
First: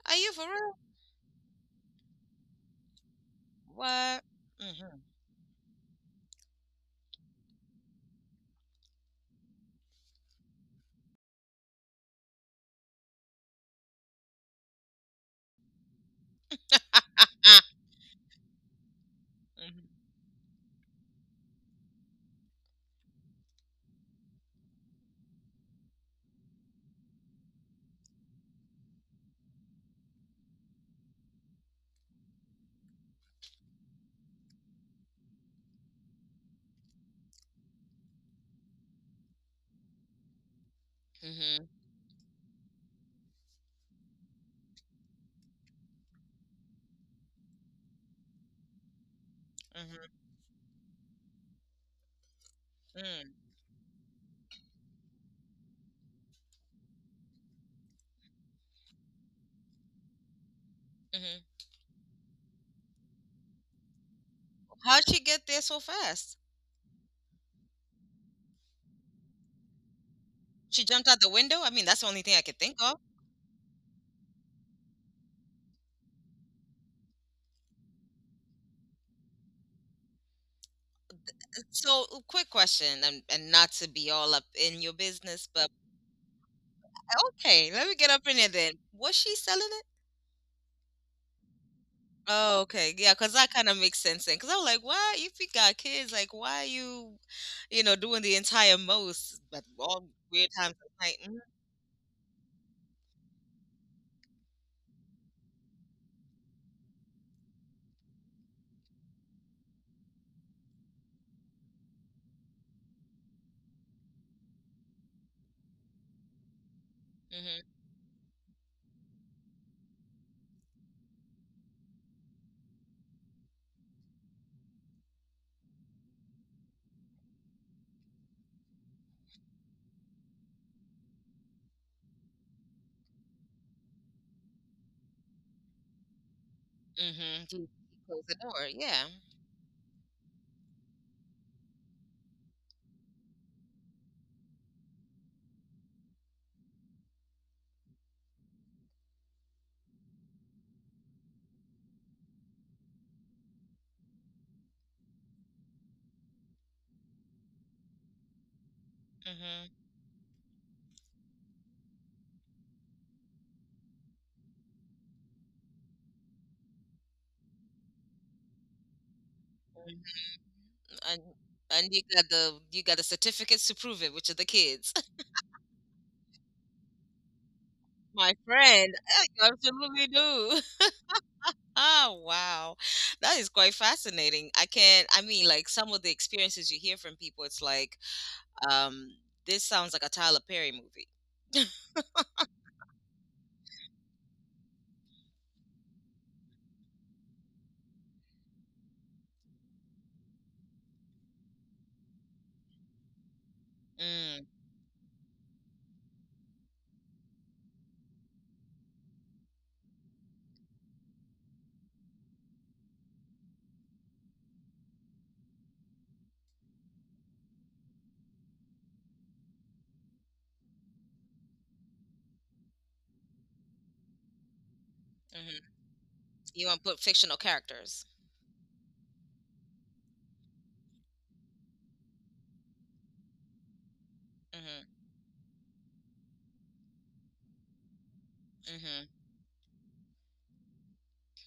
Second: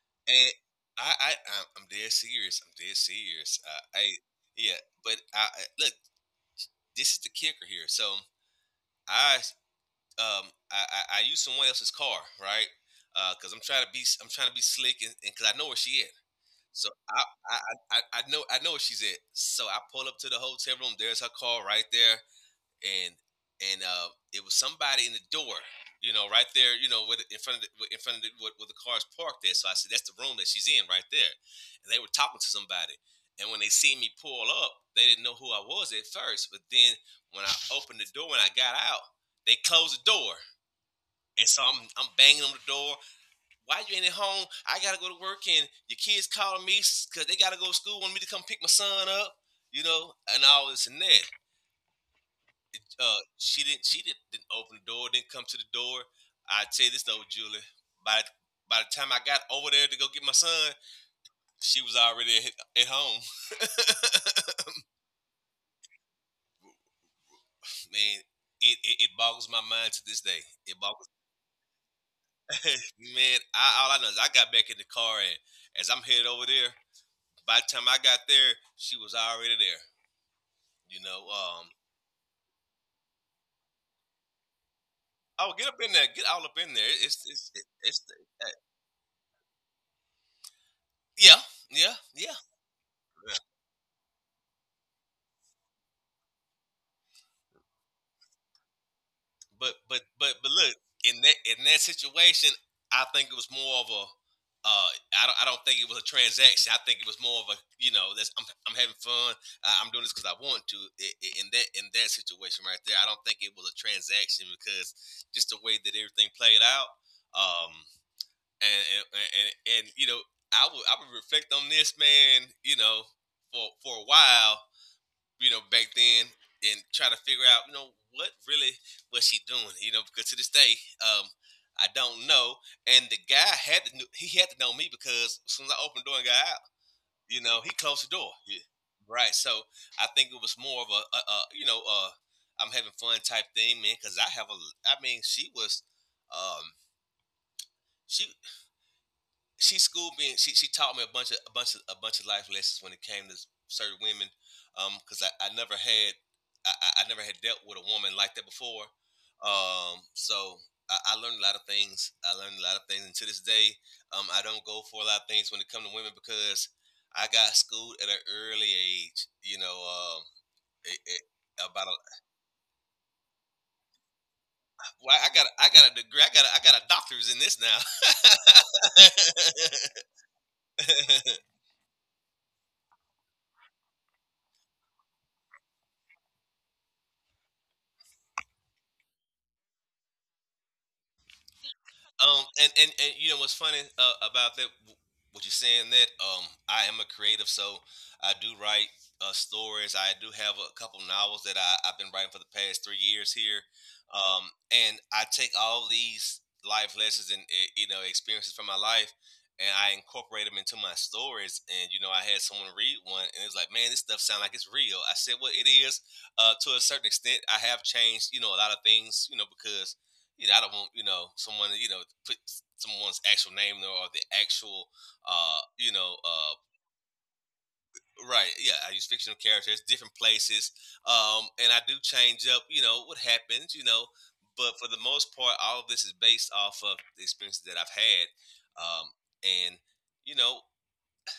A: Are you for
B: And
A: real?
B: I, I, I'm dead serious. I'm dead serious. I
A: What?
B: yeah.
A: Hmm.
B: I look. This is the kicker here. So I, I use someone else's car, right? Cause I'm trying to be, I'm trying to be slick, and cause I know where she at. So
A: Ah.
B: I know where she's at. So I
A: Hmm.
B: pull up to the hotel room. There's her car right there. And and it was somebody in the door, you know, right there, you know, with in front of the, in front of the, where the car's parked there. So I said, that's the room that she's in right there, and they were talking to somebody. And when they seen me pull up, they didn't know who I was at first. But then when I opened the door and I got out, they closed the door. And so
A: Hmm.
B: I'm banging on the door. Why you ain't at home? I gotta go to work, and your kids calling me because they gotta go to school, want me to come pick my son up, you know,
A: Hmm.
B: and all this and that. She didn't didn't open the door, didn't come to the door. I tell you this though, Julie, by by the time I got over there to go get my son,
A: Mm-hmm.
B: she was already at home.
A: How'd she get there so fast?
B: Man, it boggles my mind to this day. It
A: She jumped
B: boggles
A: out the window. I mean, that's the only thing I could think of.
B: man. I, all I know is I got back in the car and as I'm headed over there, by the time I got there, she was already there. You know,
A: So, a quick question, and, not to be all up in your business,
B: oh get
A: but
B: up in there, get all up in there.
A: okay, let me
B: It's
A: get up in
B: uh,
A: it then. Was she selling it?
B: yeah, yeah, yeah.
A: Oh, okay. Yeah, because that kind of makes sense then. Because I was like, "Why? If you got kids, like, why you, you know, doing the entire most, but
B: But
A: all weird times
B: look
A: of night?"
B: in that situation, I think it was more of a. I don't. I don't think it was a transaction. I think it was more of a. You know, that's, I'm having fun. I'm doing this because I want to. In that situation right there, I don't think it was a transaction because just the way that everything played out. Um,
A: Mm-hmm.
B: and and and, and you know, I would reflect on this man. For a while, back then and try to figure out, what really was she doing, because to this day, I don't know. And the guy had to know me because as soon as I opened the door and got out,
A: Mm-hmm. You
B: he closed the
A: close the
B: door.
A: door.
B: Yeah.
A: Yeah.
B: Right. So I think it was more of a, I'm having fun type thing, man, because I mean, she was, um, she she schooled me. And she taught me a bunch of life lessons when it came to certain women, because I never had dealt with a woman like that before.
A: Mm-hmm.
B: So I learned a lot of things. I learned a lot of things, and to this day, I don't go for a lot of things when it comes to women because I got schooled at an early age. It,
A: And
B: it,
A: and
B: about a,
A: you got the certificates to prove it, which are the kids.
B: well, I got a degree. I got a doctor's in this now.
A: My friend, you absolutely do. Oh, wow. That is quite fascinating. I can't, I mean, like some of the experiences you hear from people, it's like, um, this sounds like a Tyler Perry movie.
B: And you know what's funny about that, what you're saying that, I am a creative, so I do write stories. I do have a couple novels that I've been writing for the past 3 years here.
A: Mm,
B: And I take all these life lessons and, experiences from my life, and I incorporate them into my stories. And, I had someone read one, and it's like, "Man, this stuff sounds like it's real." I said, "Well, it is to a certain extent. I have changed, a lot of things, because I don't want someone put someone's actual name there or the actual
A: mhm.
B: uh you know uh
A: You wanna put fictional characters.
B: right, yeah, I use fictional characters different places. And I do change up what happens, but
A: Mhm,
B: for the most part all of this is based off of the experiences that I've had.
A: mhm.
B: Um and you know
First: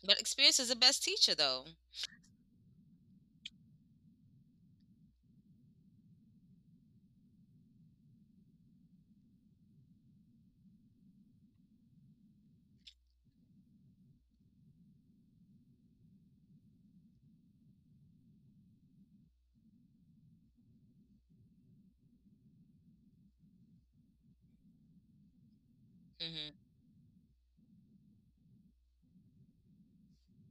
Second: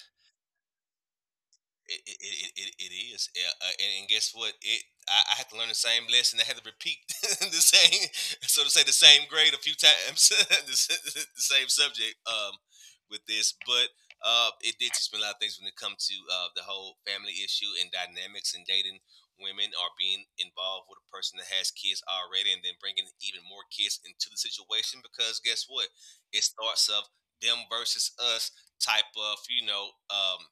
A: But experience is the best teacher, though.
B: It is, yeah. And guess what? I had to learn the same lesson. I had to repeat the same, so to say, the same grade a few times, the same subject, with this. But it did teach me a lot of things when it comes to the whole family issue and dynamics and dating women or being involved with a person that has kids already and then bringing even more kids into the situation. Because guess what? It
A: Mhm.
B: starts of them versus us type of, you know um,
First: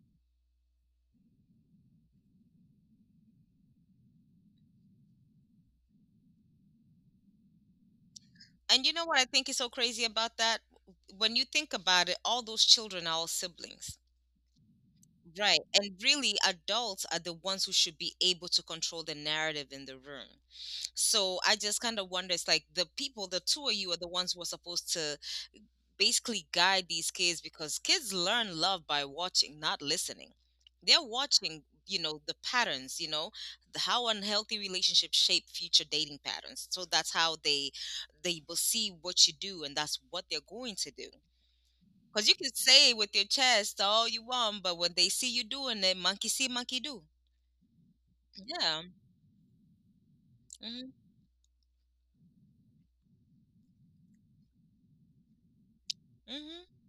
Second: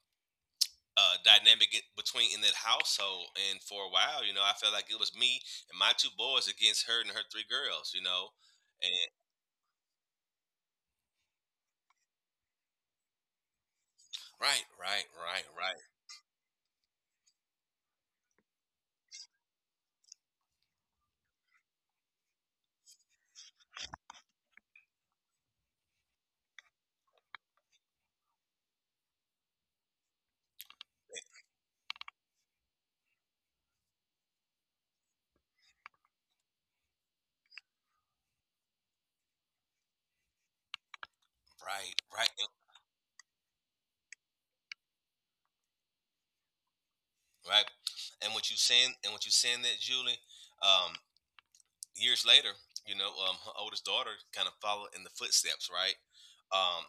B: uh, dynamic between in that household. And for a while, I felt like it was me and my two boys against her and her three girls. You know,
A: And
B: and
A: you know what I think is so crazy about that? When you think about it, all those children are all siblings.
B: Right, right, right,
A: Right.
B: right,
A: And really, adults are the ones who should be able to control the narrative in the room. So I just kind of wonder it's like the people, the two of you are the ones who are supposed to basically guide these kids because kids learn love by watching, not listening. They're watching, you know, the patterns, you know, how unhealthy relationships shape future dating patterns. So that's how they will see what you do and that's what they're going to do.
B: right,
A: Because
B: right,
A: you can say with your chest all you want, but when they see you doing it, monkey see, monkey do.
B: right. And what you
A: Yeah.
B: saying, and what you saying that, Julie,
A: Mm-hmm.
B: um, years later, her oldest daughter kind of followed in the footsteps, right?
A: Mm-hmm.
B: Um,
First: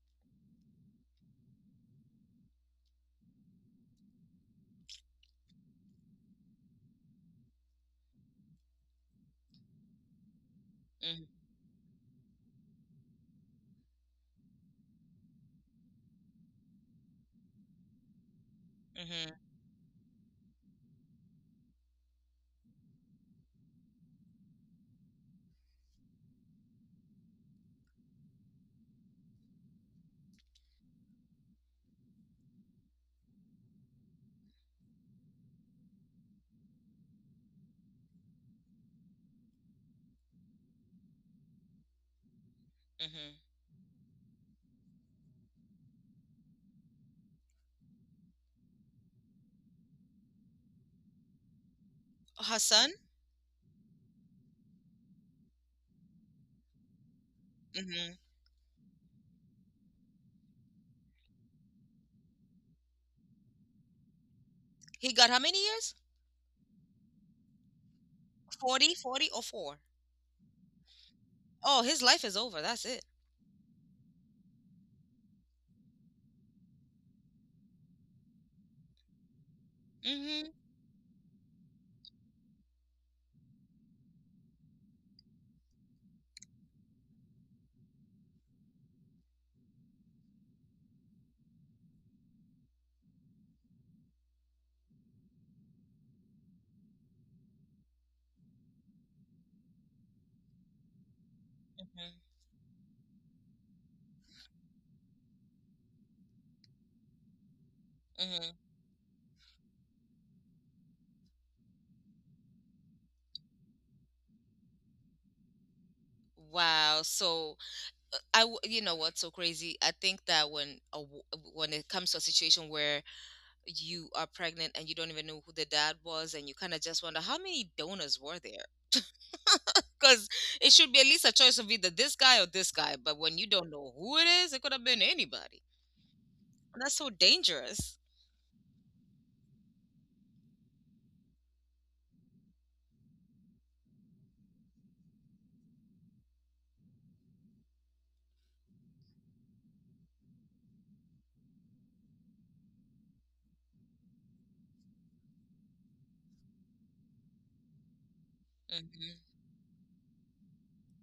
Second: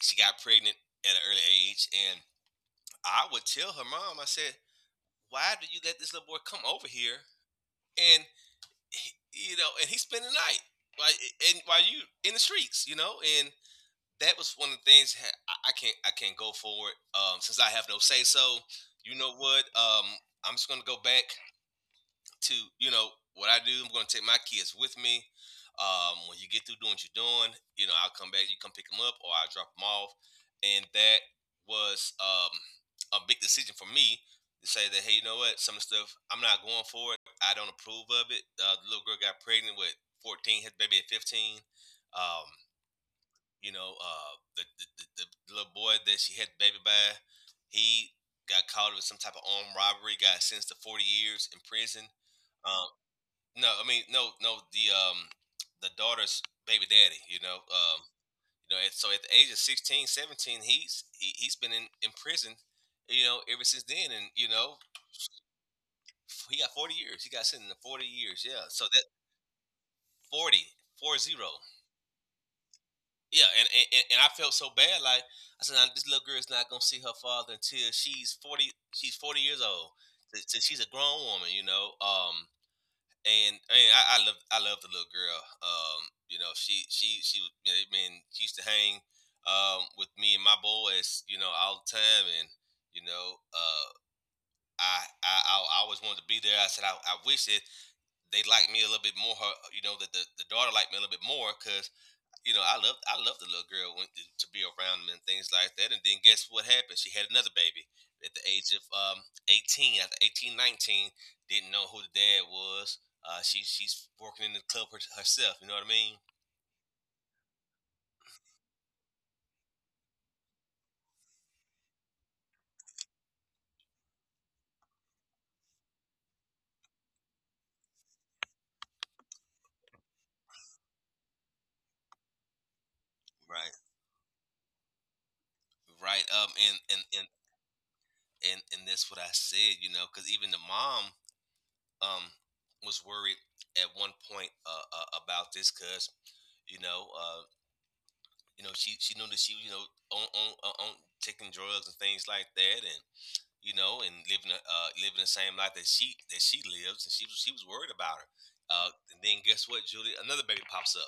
B: she got pregnant at an early age, and I would tell her mom. I said, "Why do you let this little boy come over here? And and he spent the night while,
A: Mm-hmm.
B: and while you in the streets," and that was one of the things. I can't go forward, since I have no say so. You
A: Mm-hmm.
B: know what? I'm just gonna go back to you know what I do. I'm going to take my kids with me. When you get through doing what you're doing, you know I'll come back. You come pick them up, or I will drop them off. And that was a big decision for me, to say that, hey, some of the stuff I'm not going for it. I don't approve of it. The little girl got pregnant with 14, had baby at 15. Um,
A: Mm-hmm.
B: you know, uh, the, the, the little boy that she had the baby by, he got caught with some type of armed robbery, got sentenced to 40 years in prison. Um,
A: Hassan,
B: no, I mean no, no. The daughter's baby daddy.
A: mm-hmm.
B: And so at the age of 16, 17, he's been in prison. Ever since then, and
A: He got how many years?
B: he got 40 years. He got sentenced to 40 years. Yeah. So
A: 40,
B: that,
A: 40, or four?
B: forty, four zero.
A: Oh, his life is over. That's it.
B: Yeah, and I felt so bad. Like I said, "Now, this little girl's not gonna see her father until she's 40. She's 40 years old. Till-
A: Mhm.
B: till She's a grown woman." And I mean, I love the little girl. You know, she was. I mean, she used to hang with me and my boys, all the time, and you know, uh, I I always wanted to be there. I said I wish that they liked me a little bit more. That the daughter liked me a little bit more, because
A: Mhm.
B: I love the little girl went to, be around him and things like that. And then guess what happened? She had another baby at the
A: Mhm.
B: age of 18, after 18, 19, didn't know who the dad was. She's working in the club, herself. You know what I mean?
A: Wow. So you know what's so crazy? I think that when when it comes to a situation where you are pregnant and you don't even know who the dad was and you kind of just wonder how many donors were there? Cuz it should be at least a choice of either this guy or this guy, but when you
B: Right.
A: don't know who it is, it could have been anybody.
B: Right. And
A: That's
B: and
A: so
B: and
A: dangerous.
B: and and that's what I said. Because even the mom um was worried at one point, about this, because you know uh she knew that she was, on taking drugs and things like that, and and living the same life that she lives, and she was worried about her. And then
A: Mhm.
B: guess what, Julie? Another baby pops up.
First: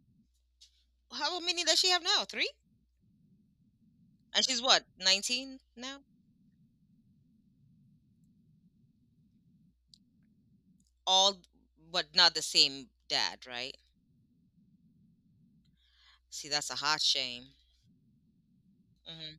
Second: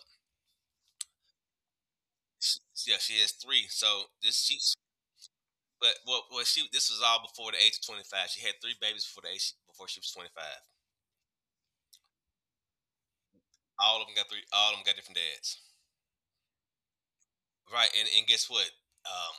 A: How many does she have now? 3?
B: She, yeah, she has three. So this
A: And
B: she,
A: she's what, 19
B: but
A: now?
B: well, well, she this was all before the age of 25. She had three babies before the age, before she was 25.
A: All but not the same dad, right?
B: All of them got three. All of them got different dads.
A: See, that's a hot shame.
B: Right, and guess what? Um,
A: Hmm.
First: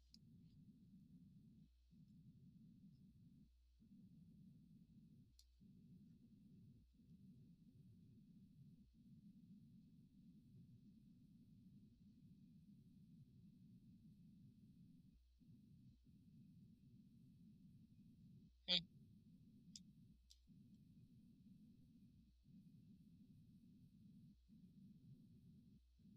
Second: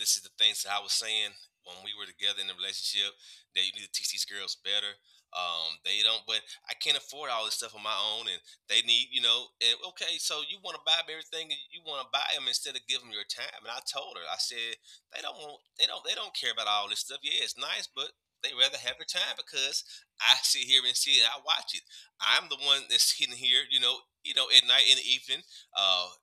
B: this is the things that I was saying when we were together in the relationship, that you need to teach these girls better. They don't. But I can't afford all this stuff on my own, and they need, and okay, so you want to buy them everything, and you want to buy them instead of give them your time. And I told her, I said, they don't want, they don't care about all this stuff. Yeah, it's nice, but they rather have your time, because I sit here and see it, I watch it. I'm the one that's sitting here, at night, in the evening, uh,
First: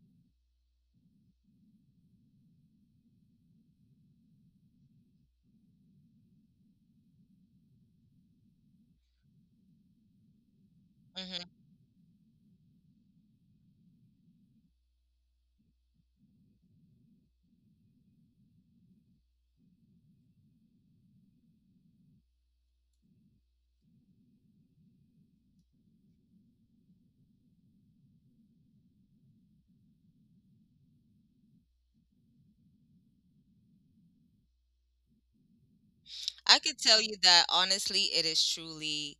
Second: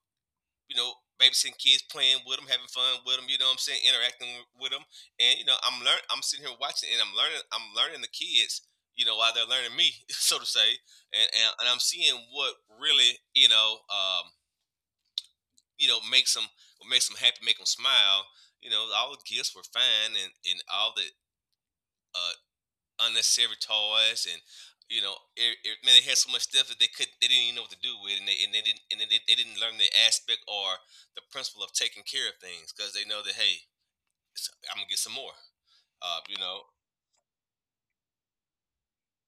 B: you know, babysitting kids, playing with them, having fun with them. You know what I'm saying? Interacting with them. And you know, I'm learn. I'm sitting here watching, and I'm learning. I'm learning the kids. While they're learning me, so to say, and and,
A: Hmm.
B: and I'm seeing what really, makes them, what makes them happy, make them smile. All the gifts were fine, and all the uh, unnecessary toys, and man, they had so much stuff that they could they didn't even know what to do with, and they didn't learn the aspect or the principle of taking care of things, because they know that, hey, I'm gonna get some more. You
A: I
B: know,
A: could tell you that honestly, it is truly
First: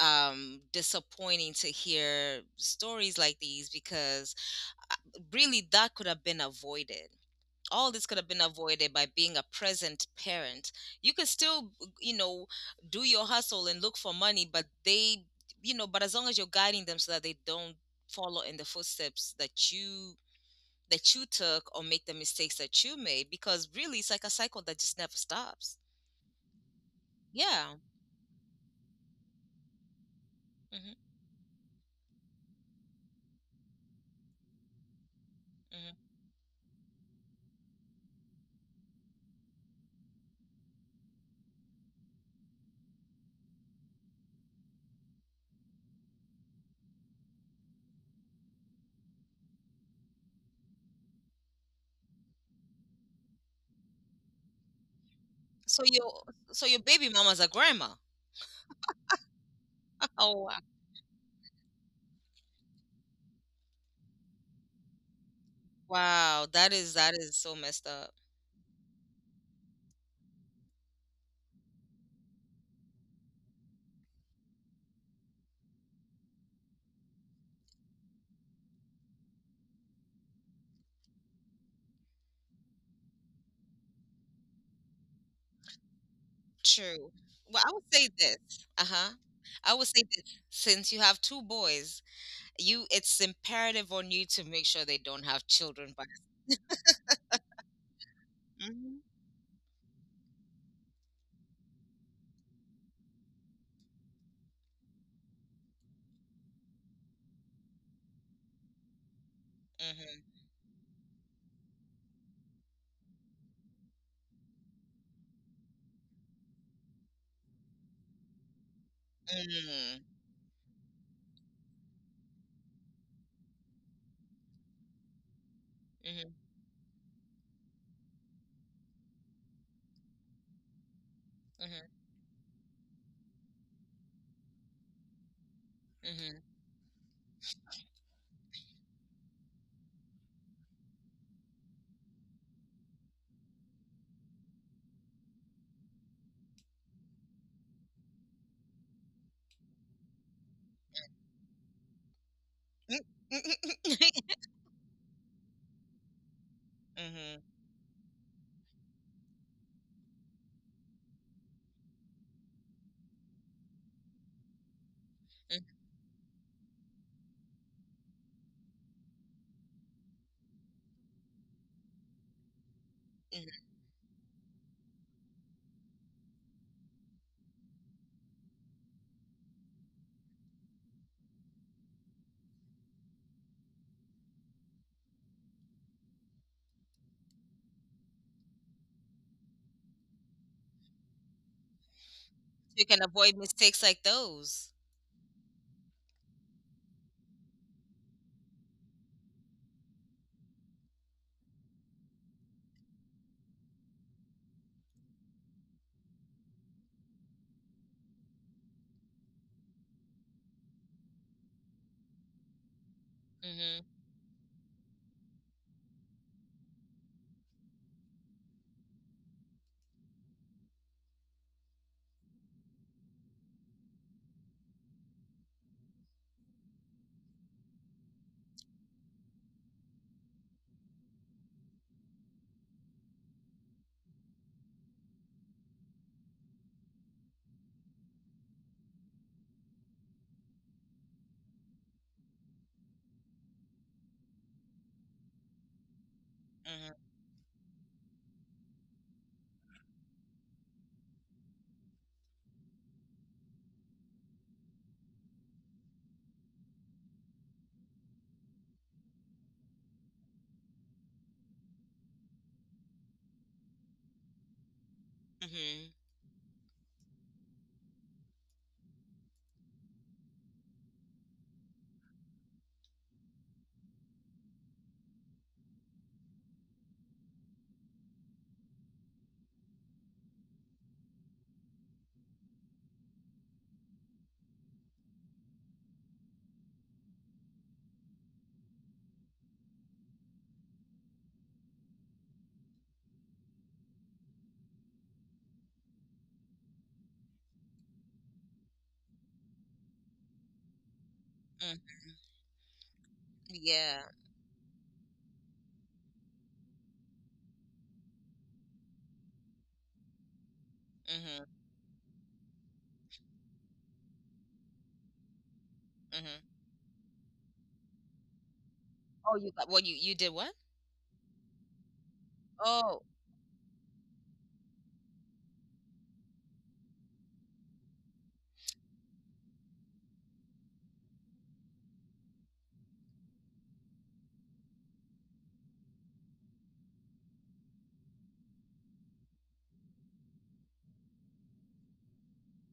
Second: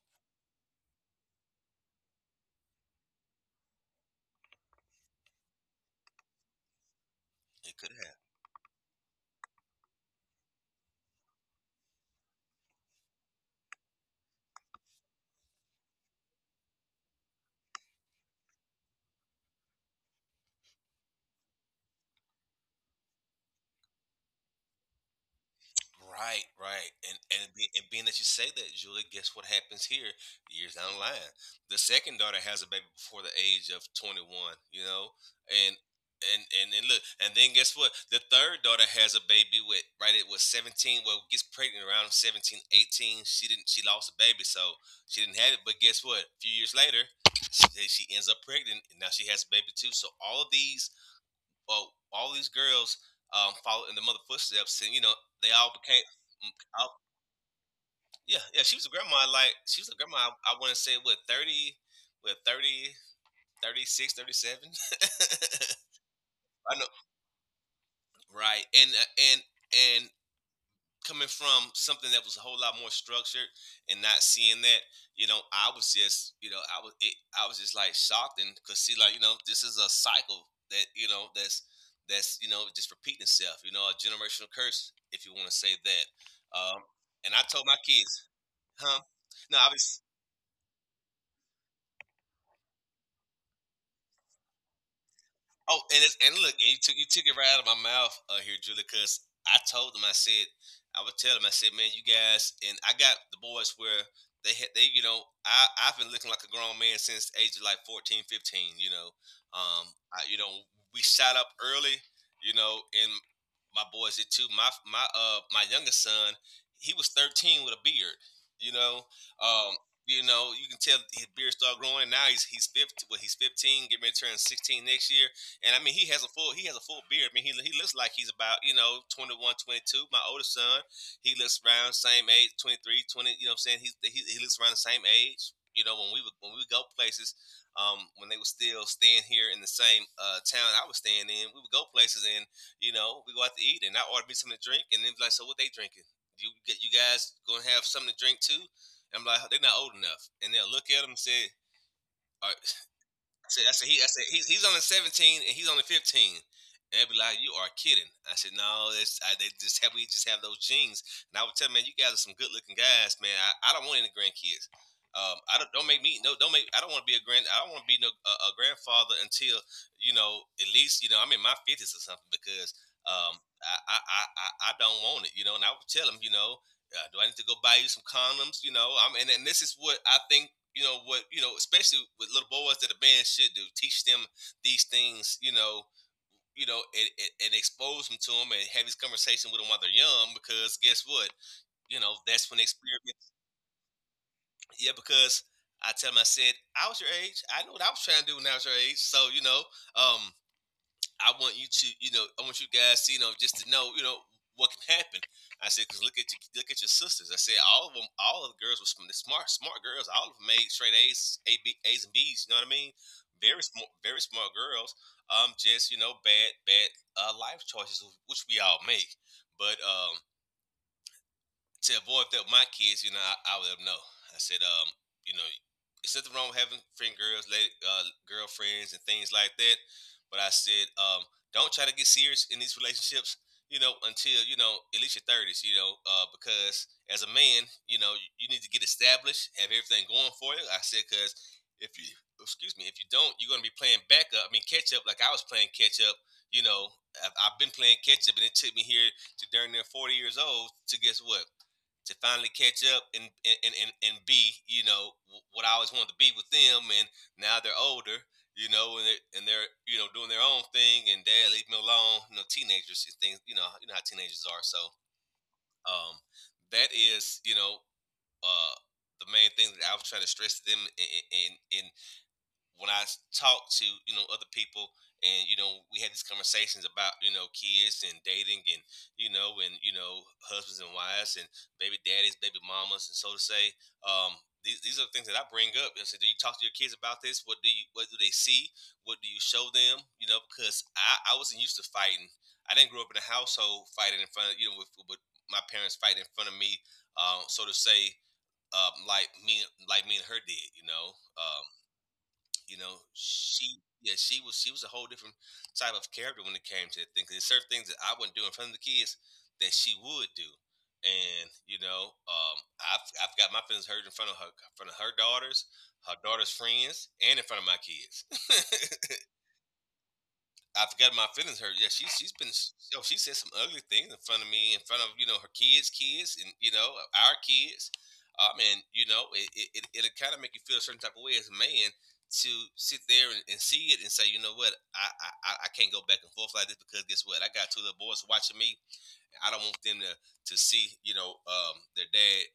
A: disappointing to hear stories like these because uh, really that could have been avoided.
B: it
A: All
B: could
A: this could have been avoided by being a present parent. You could still, you know, do your hustle and look for money, but they, you know, but as long as you're guiding them so that they don't follow in the footsteps that you took or make the mistakes that you made because really it's like a cycle that just never stops.
B: Right, right, and and be,
A: Yeah.
B: and being that you say that, Julia, guess what happens here? Years down
A: Hmm.
B: the line, the second daughter has a baby before the age of 21. And
A: Hmm.
B: and look, and then guess what? The third daughter has a baby, with right, it was 17. Well, gets pregnant around 17, 18. She didn't. She lost a baby, so she didn't have it. But guess what? A few years later, she ends up pregnant, and now she has a baby too. So, all of these well, all these girls followed in the mother footsteps, and they
A: So
B: all became.
A: your so your
B: I,
A: baby mama's a grandma.
B: yeah, yeah, she was a grandma. Like she was a grandma.
A: Oh
B: I,
A: wow.
B: I want to say what, 30, what 30, 36, 37.
A: Wow, that
B: I
A: is
B: know,
A: so messed up.
B: right? And coming from something that was a whole lot more structured and not seeing that. I was just, I was just like shocked. And cause see, like, this is a cycle that, that's, just repeating itself, you know, a generational curse, if you want to say that. Um,
A: True.
B: and I
A: Well, I
B: told
A: would
B: my
A: say
B: kids.
A: this. Uh-huh.
B: Huh? No,
A: I
B: I
A: would say
B: was,
A: this, since you have two boys, you it's imperative on you to make sure they don't have
B: Oh,
A: children. But
B: and look, and you took it right out of my mouth, here,
A: by.
B: Julie, because I told them. I said, I would tell them. I said, man, you guys, and I got the boys where you know, I've been looking like a grown man since the age of like 14, 15. You know, um,
A: Mhm.
B: you know, we shot up early, you know, and my boys did too. My youngest son, he was 13 with a beard, you know.
A: Mm.
B: You know, you can tell his beard started growing. Now he's 50. Well, he's 15. Getting ready to turn 16 next year, and I mean,
A: Mhm,
B: he has a full beard. I mean, he looks like he's about, you know, 21, 22. My oldest son, he looks
A: mhm,
B: around same age, 23, 20. You know what I'm saying? He looks around the same age. You know,
A: mhm.
B: when we would go places, when they were still staying here in the same, town I was staying in. We would go places, and you know we go out to eat, and I order me something to drink, and then be like, so what they drinking? You, get you guys gonna have something to drink too? And I'm like, they're not old enough, and they'll look at them and say, all right.
A: Mm.
B: I said, I said, he, he's only 17 and he's only 15. And they'd be
A: Mhm,
B: like, you are kidding. I said, no, they just have, we just have those genes. And I would tell them, man, you guys are some good looking guys, man. I don't want any grandkids.
A: mm,
B: I don't make me. No, don't make, I don't want to be a grand, I don't want to be no, a grandfather until, you know, at least, you know, I'm in my 50s or something, because,
A: mhm.
B: um, I, I, I, I, I don't want it, you know. And I would tell them, you know, do I need to go buy you some condoms? You know, and this is what I think. You know what, especially with little boys, that a band should do, teach them these things, you know. You know, and expose them to them, and have these conversation with them while they're young, because guess what, you know, that's when they
A: You can
B: experiment.
A: avoid mistakes like those.
B: Yeah, because I tell them, I said, I was your age, I knew what I was trying to do when I was your age, so, you know, um I want you to, you know, I want you guys to, you know, just to know, you know, what can happen. I said, because look at you, look at your sisters. I said, all of them, all of the girls were smart, smart girls. All of them made straight A's, A, B, A's and B's. You know what I mean?
A: Mhm,
B: Very smart girls. Just you know, bad, life choices, which we all make. But, to avoid that, my kids, you know, I would let 'em know. I said, you know, it's nothing wrong with having friend girls, lady, girlfriends, and things like that. But I said, don't try to get serious in these relationships, you know, until you know at least your 30s, you know, because as a man, you know, you need to get established, have everything going for you. I said, because if you, excuse me, if you don't, you're gonna be playing backup. I mean, catch up, like I was playing catch up. You
A: mhm,
B: know, I've been playing catch up, and it took me here to darn near 40 years old to guess what, to finally catch up, and be, you know, what I always wanted to be with them. And now they're older, you know, and they're, you know, doing their own thing, and dad leave me alone, you know, teenagers and things. You know, you know how teenagers are. So,
A: mhm,
B: um, that is, you know, uh, the main thing that I was trying to stress to them, in when I talk to, you know, other people. And you know we had these conversations about, you know, kids and dating, and you know, and you know, husbands and wives, and baby daddies, baby mamas, and so to say. um, these are the things that I bring up. I said, do you talk to your kids about this? What do you, what do they see? What do you show them? You know, because I wasn't used to fighting. I didn't grow up in a household fighting in front of, you know, with my parents fighting in front of me, so to say, like me, and her did. Um,
A: mm.
B: you know, she
A: Yeah.
B: yeah, she was, she was a whole different type of character when it came to that thing. 'Cause there's certain things that I wouldn't do in front of the kids that she would do.
A: Mhm,
B: And you know, I've got my feelings hurt in front of her, in front of her
A: mhm.
B: daughters' friends, and in front of my kids.
A: Oh, you got, well. You did what?
B: I forgot my feelings hurt. Yeah, she's been,
A: Oh,
B: oh, she said some ugly things in front of me, in front of, you know, her kids, kids, and you know, our kids. And you know it'll kind of make you feel a certain type of way as a man to sit there and see it and say, you know what, I can't go back and forth like this, because guess what, I got two little boys watching me. I don't want them to see, you know, their dad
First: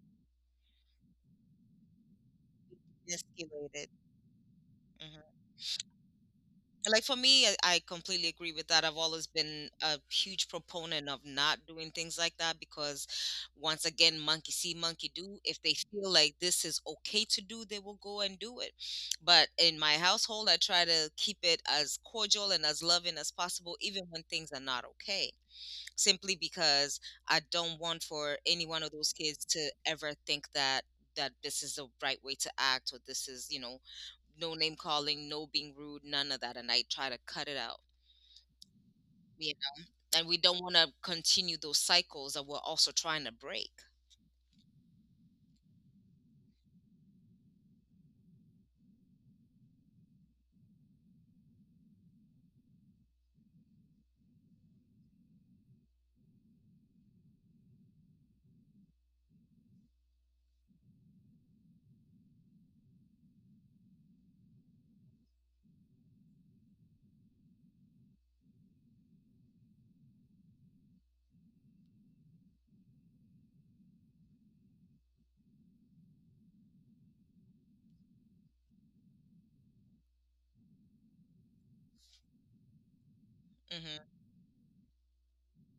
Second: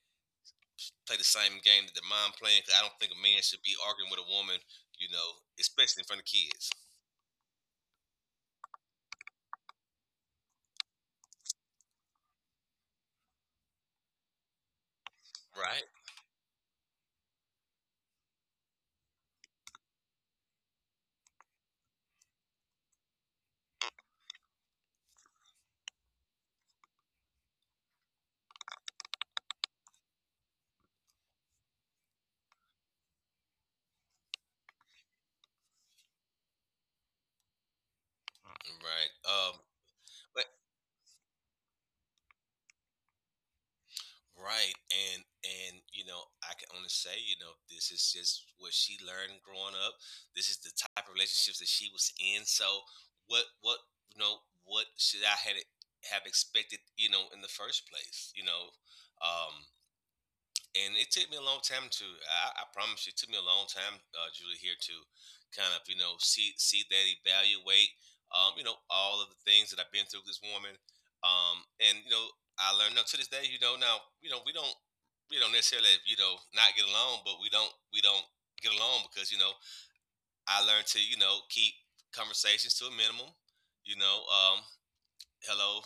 B: play the same game that their mom playing. 'Cause I don't think a man should be
A: escalated.
B: arguing with a woman, you know, especially in front of kids.
A: Like for me, I completely agree with that. I've always been a huge proponent of not doing things like that because once again, monkey see monkey do. If they
B: Right,
A: feel like this is okay to do, they will go and do it. But in my household, I try to keep it as cordial and as loving as possible, even when things are not okay, simply because I don't want for any one of those kids to ever think that this is the right way to act, or this is, no name calling, no being rude, none of that. And I try to cut it out.
B: right.
A: You
B: Um,
A: know? And we
B: but
A: don't want to continue those cycles that we're also trying to break.
B: right. And you know, I can only say, you know, this is just what she learned growing up. This is the type of relationships that she was in. So what, you know, what should I had have expected, you know, in the first place, you know? Um and it took me a long time to, I promise you it took me a long time, julie here to kind of, you know, see that, evaluate, you know, all of the things that I've been through with this woman. And you know I learned, now to this day, you know, now, you know, we don't necessarily, you know, not get along, but we don't, get along because you know I learned to, you know, keep conversations to a minimum, you
A: Hmm.
B: know, hello,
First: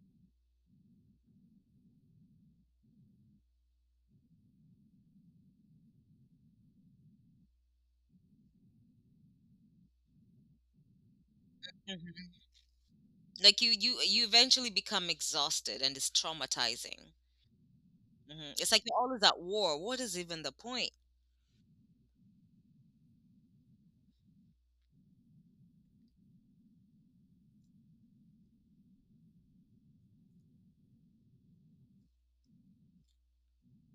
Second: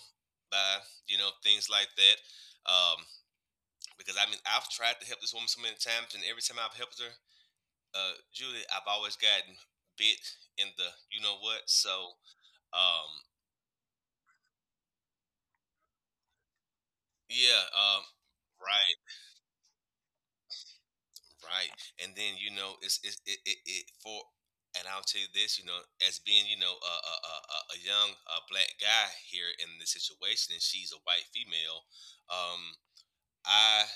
B: bye, you know, things like that, um, because I mean I've tried to help this woman so many times, and every time I've helped her, Julie, I've always gotten bit in the you know what. So,
A: Hmm.
B: um,
A: Like you eventually become exhausted and it's traumatizing.
B: yeah,
A: Hmm. It's like
B: right,
A: you're always at war. What is even the point?
B: right. And then you know it for. And I'll tell you this, you know, as being, you know, a, a young, black guy here in this situation, and she's a white female, um, I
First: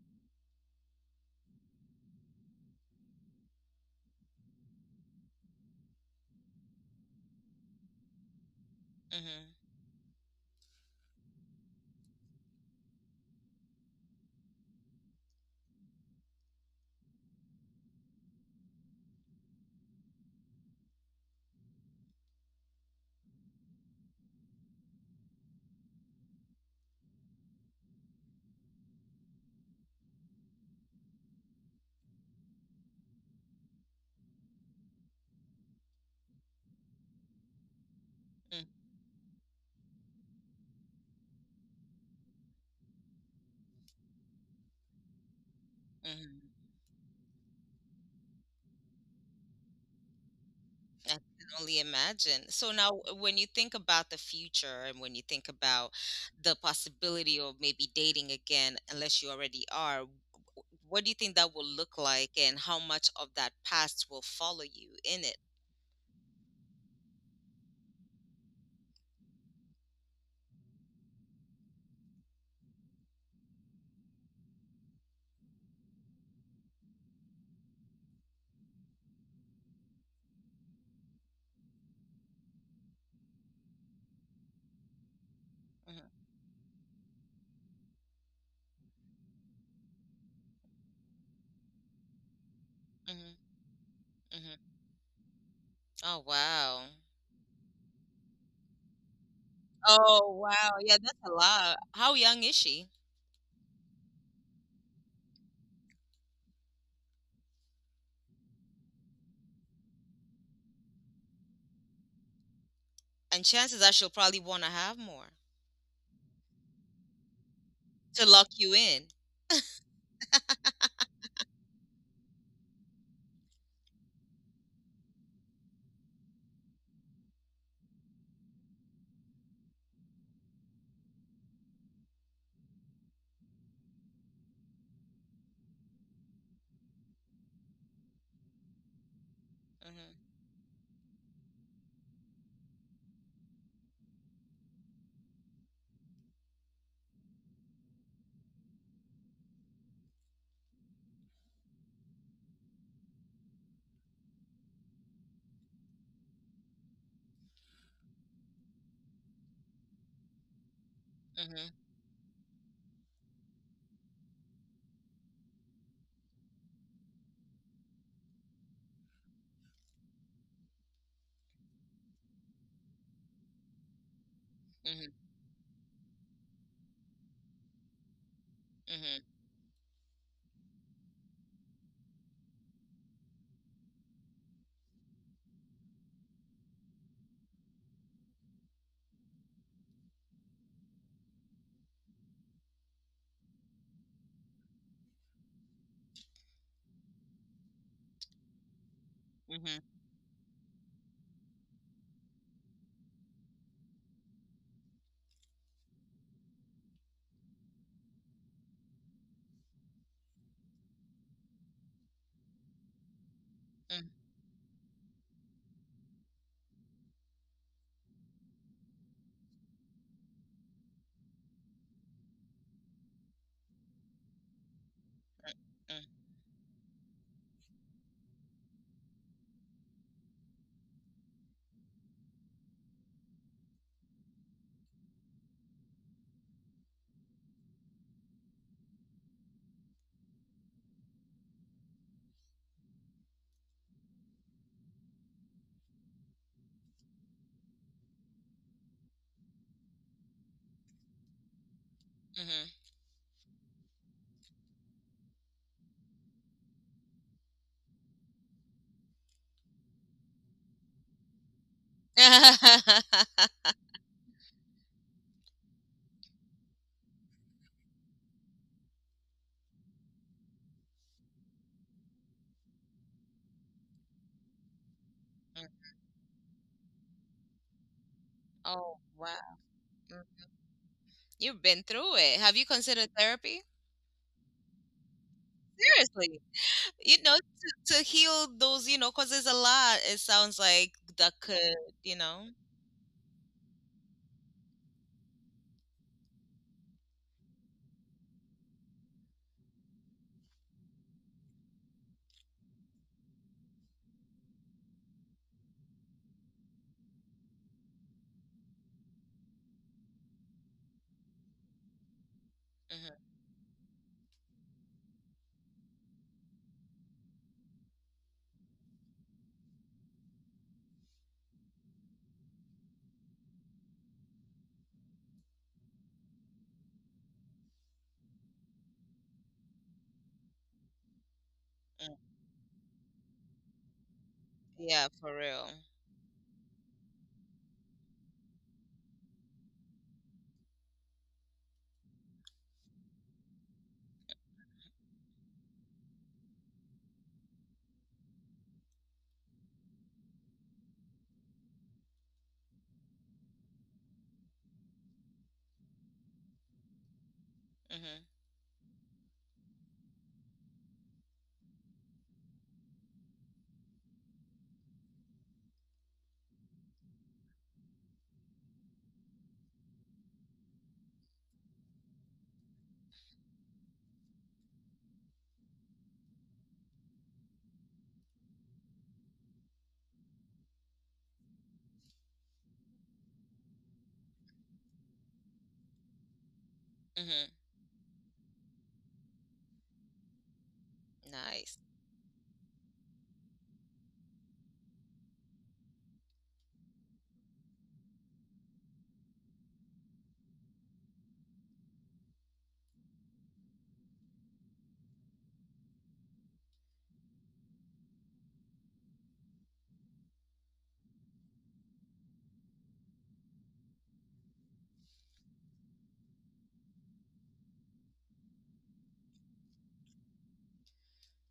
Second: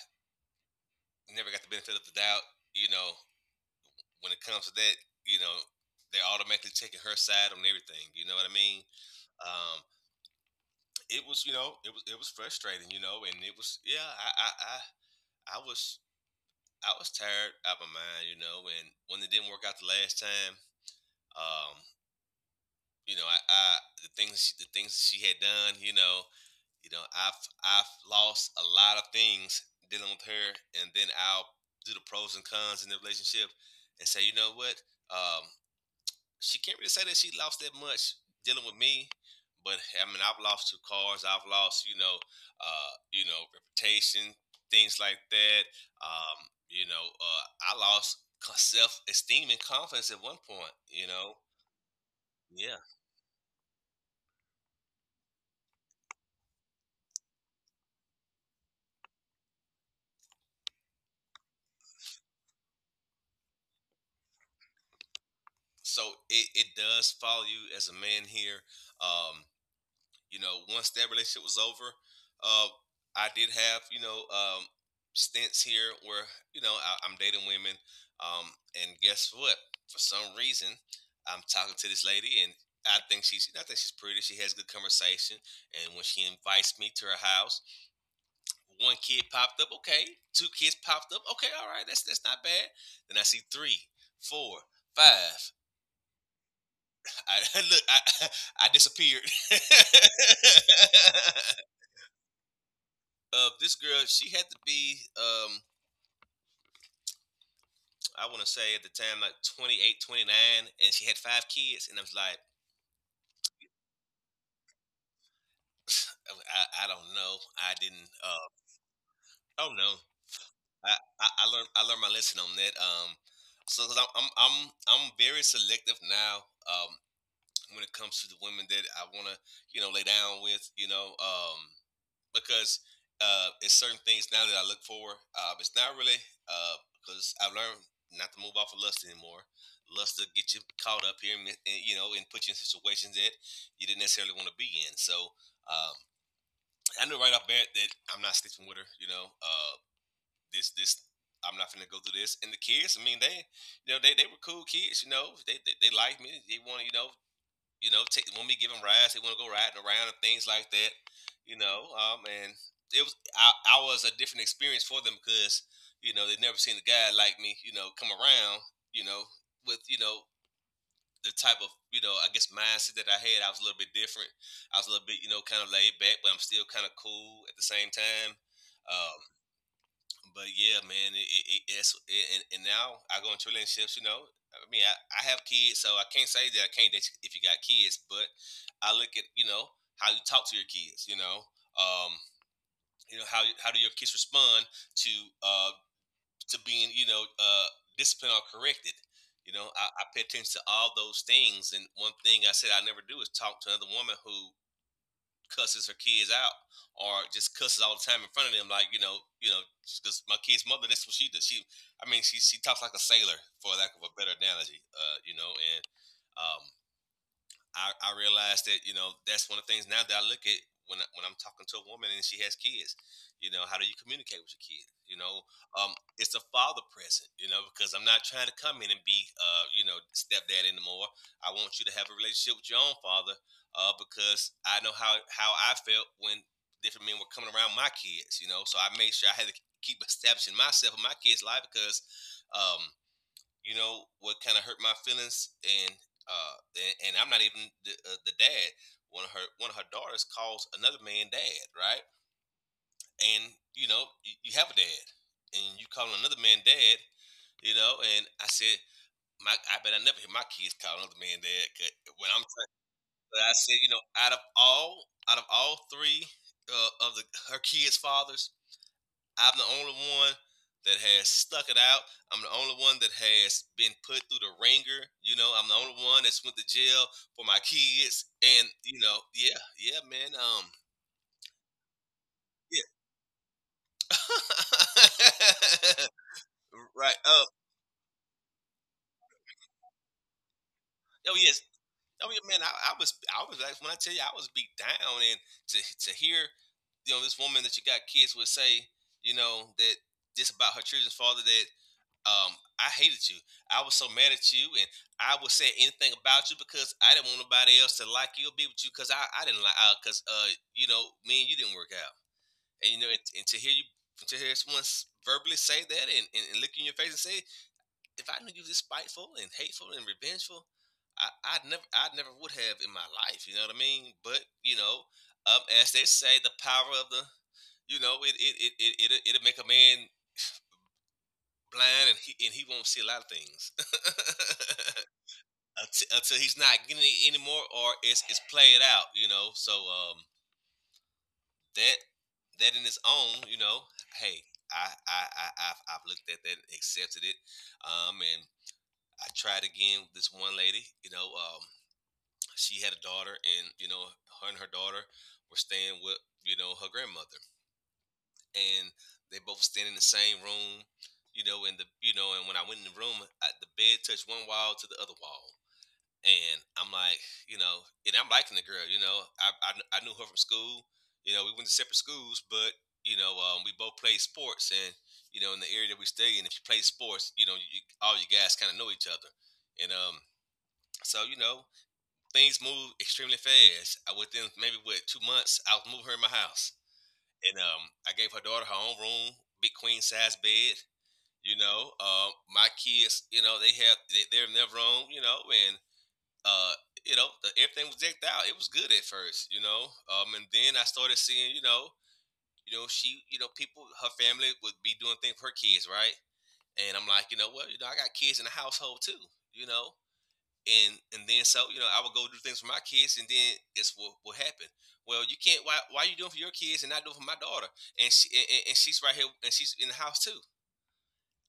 B: never got the benefit of the doubt, you know, when it comes to that, you know, they're automatically taking her side on everything. You know what I mean?
A: Mm-hmm.
B: Um, it was, you know, it was, it was frustrating, you know, and it was, yeah, I was, I was tired out of my mind, you know, and when it didn't work out the last time, um, you know, I the things she had done, you know, I've lost a lot of things dealing with her. And then I'll do the pros and cons in the relationship and say, you know what, um, she can't really say that she lost that much dealing with me. But I mean, I've lost two cars. I've lost, reputation, things like that.
A: Mm-hmm.
B: Um, I lost self esteem and confidence at one point. You
A: I
B: know,
A: can only imagine. So
B: yeah.
A: now, when you think about the future and when you think about the possibility of maybe dating again, unless you already are, what do you think that will look like, and how much of that past will follow you in it?
B: So it does follow you as a man here. Um, You know, once that relationship was over, uh, I did have stints here where I'm dating women, um, and guess what? For some reason, I'm talking to this lady, and I think she's pretty. She has good conversation, and when
A: Hmm.
B: she invites me to her house, one kid popped up. Okay, two kids popped up. Okay, all right, that's not bad. Then I
A: Hmm.
B: see three, four,
A: Hmm.
B: five.
A: Oh, wow.
B: I look, I disappeared.
A: Oh, wow. Yeah, that's a lot. How young is she?
B: of this girl, she had to be, I want to say at the time, like 28, 29, and she had five kids. And I was like,
A: And chances are she'll probably want to have more,
B: oh, don't know. I didn't,
A: to lock you in.
B: oh no. I, I learned my lesson on that. Sobecause I'm very selective now, when it comes to the women that I want to, you know, lay down with, you know, because it's certain things now that I look for. It's not really because I've learned not to move off of lust anymore.
A: Mhm,
B: Lust will get you caught up here, and, you know, and put you in situations that you didn't necessarily want to be in. So um, I knew right off bat that I'm not sleeping with her. You know, this this I'm not gonna go through this. And the kids, I mean, they, they were cool kids. You know, they liked me. They wanted, take when we give them rides, they want to go riding around and things like that. You
A: mhm,
B: know, and it was I was a different experience for them because they'd never seen a guy like me. You know, come around. You know, with the type of I guess mindset that I had. I was a little bit different. I was a little bit
A: mhm,
B: kind of laid back, but I'm still kind of cool at the same time. Um,
A: mhm,
B: but yeah, man, it- it's it, and now I go into relationships. You know, I mean, I have kids, so I can't say that I can't date if you got kids. But I look at how you talk to your kids. You know, um, how do your kids respond to uh to being, disciplined or corrected. You know,
A: mhm,
B: I pay attention to all those things. And one thing I said I never do is talk to another woman who cusses her kids out or just cusses all the time in front of them, like, because my kid's mother, that's what she does. I mean, she talks like a sailor, for lack of a
A: mhm,
B: better analogy, you know, and um, I realized that that's one of the things now that I look at when when I'm talking to a woman and she has kids. You know, how do you communicate with your kid? You know, um,
A: mhm,
B: it's a father present. You know, because I'm not trying to come in and be, stepdad anymore. I want you to have a relationship with your own father, because I know how I felt when different men were coming around my kids. You know, so I made sure I had to keep establishing myself in my kids' life because. Um, you know what kind of hurt my feelings, and I'm not even the dad. One of her daughters calls another man dad, right?
A: mhm.
B: And you know you have a dad, and you call another man dad. You know, and I said, my I bet I never hear my kids call another man dad, 'cause when I'm. But I said, you know, out of all three, of the her kids fathers, I'm the only one that has stuck it out. I'm the only one that has been put through the ringer. You know, I'm
A: Mm.
B: the only one that's went to jail for my kids. And you
A: Oh,
B: know,
A: wow.
B: yeah, yeah, man.
A: Mm. You've been through it. Have you
B: Yeah,
A: considered therapy? Seriously.
B: right.
A: You know,
B: Oh,
A: to heal those, you know, because there's a lot, it sounds like
B: oh
A: that
B: yes.
A: could, you
B: Oh yeah,
A: know.
B: man. I was like, when I tell you, I was beat down, and to hear, you know, this woman that you got kids would say, you know, that, just about her children's father, that, um, I hated you. I was so mad at you, and I would say anything about you because I didn't want nobody else to like you or be with you because I didn't like, because, you know, me and you didn't work out, and you know, and,
A: Hmm.
B: to hear someone verbally say that, and, and, look you in your face and say, if I knew you was this spiteful and hateful and revengeful, I never would have in my life. You know what I mean? But you know, as they say, the power of the, you know, it'll make a man blind, and he won't see a lot of things
A: Yeah, for real.
B: until he's not getting it anymore, or it's played out, you know. So that that in its own, you know, hey, I I I I've looked at that and accepted it, and I tried again with this one lady, you know, she had a daughter, and you know, her and her daughter were staying with, you know, her grandmother,
A: Mm-hmm.
B: and they both stand in the same room. You know, and when I went in the room, the bed touched one wall to the other wall, and I'm like, you know, and I'm liking the girl, you know, I knew her from school. You know, we went to separate schools, but, you know, we both played sports, and you know, in the area that we stay in, if you play sports, you know, all you guys kind of know each other, and, so you know, things move extremely fast. I Within maybe what 2 months, I was moving her in my house,
A: Mm-hmm.
B: and I gave her daughter her own room, big queen size bed. You
A: Nice.
B: know, my kids, you know, they, they're in their room, you know, and, uh, you know, everything was decked out. It was good at first, you know, and then I started seeing, you know, she, you know, people, her family would be doing things for her kids, right? And I'm like, you know what, you know, I got kids in the household too, you know, and then so you know I would go do things for my kids, and then it's what happened. Well, you can't. Why are you doing for your kids and not doing for my daughter? And and she's right here, and she's in the house too.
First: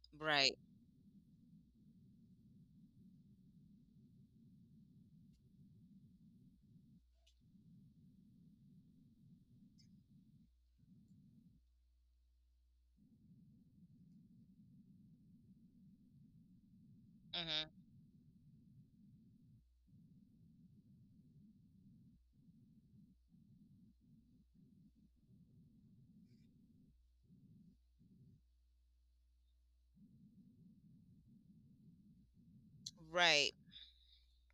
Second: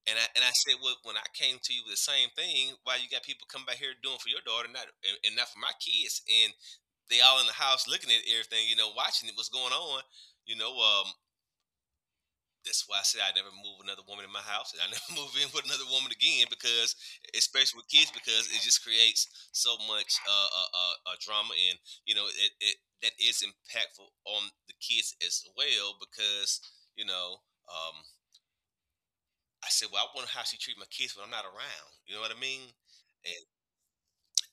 B: And I
A: Right.
B: said, well, when I came to you with the same thing, why you got people come back here doing for your daughter, not, and, and not for my kids, and they all in the house looking at everything, you know, watching it, what's going on, you know, that's why I said I never move another woman in my house, and I never move in with another woman again, because,
A: Mm-hmm.
B: especially with kids, because it just creates so much drama, and you know it that is impactful on the kids as well, because, you know, um, I said, well, I wonder how she treat my kids when I'm not around. You know what I mean? And,
A: Right.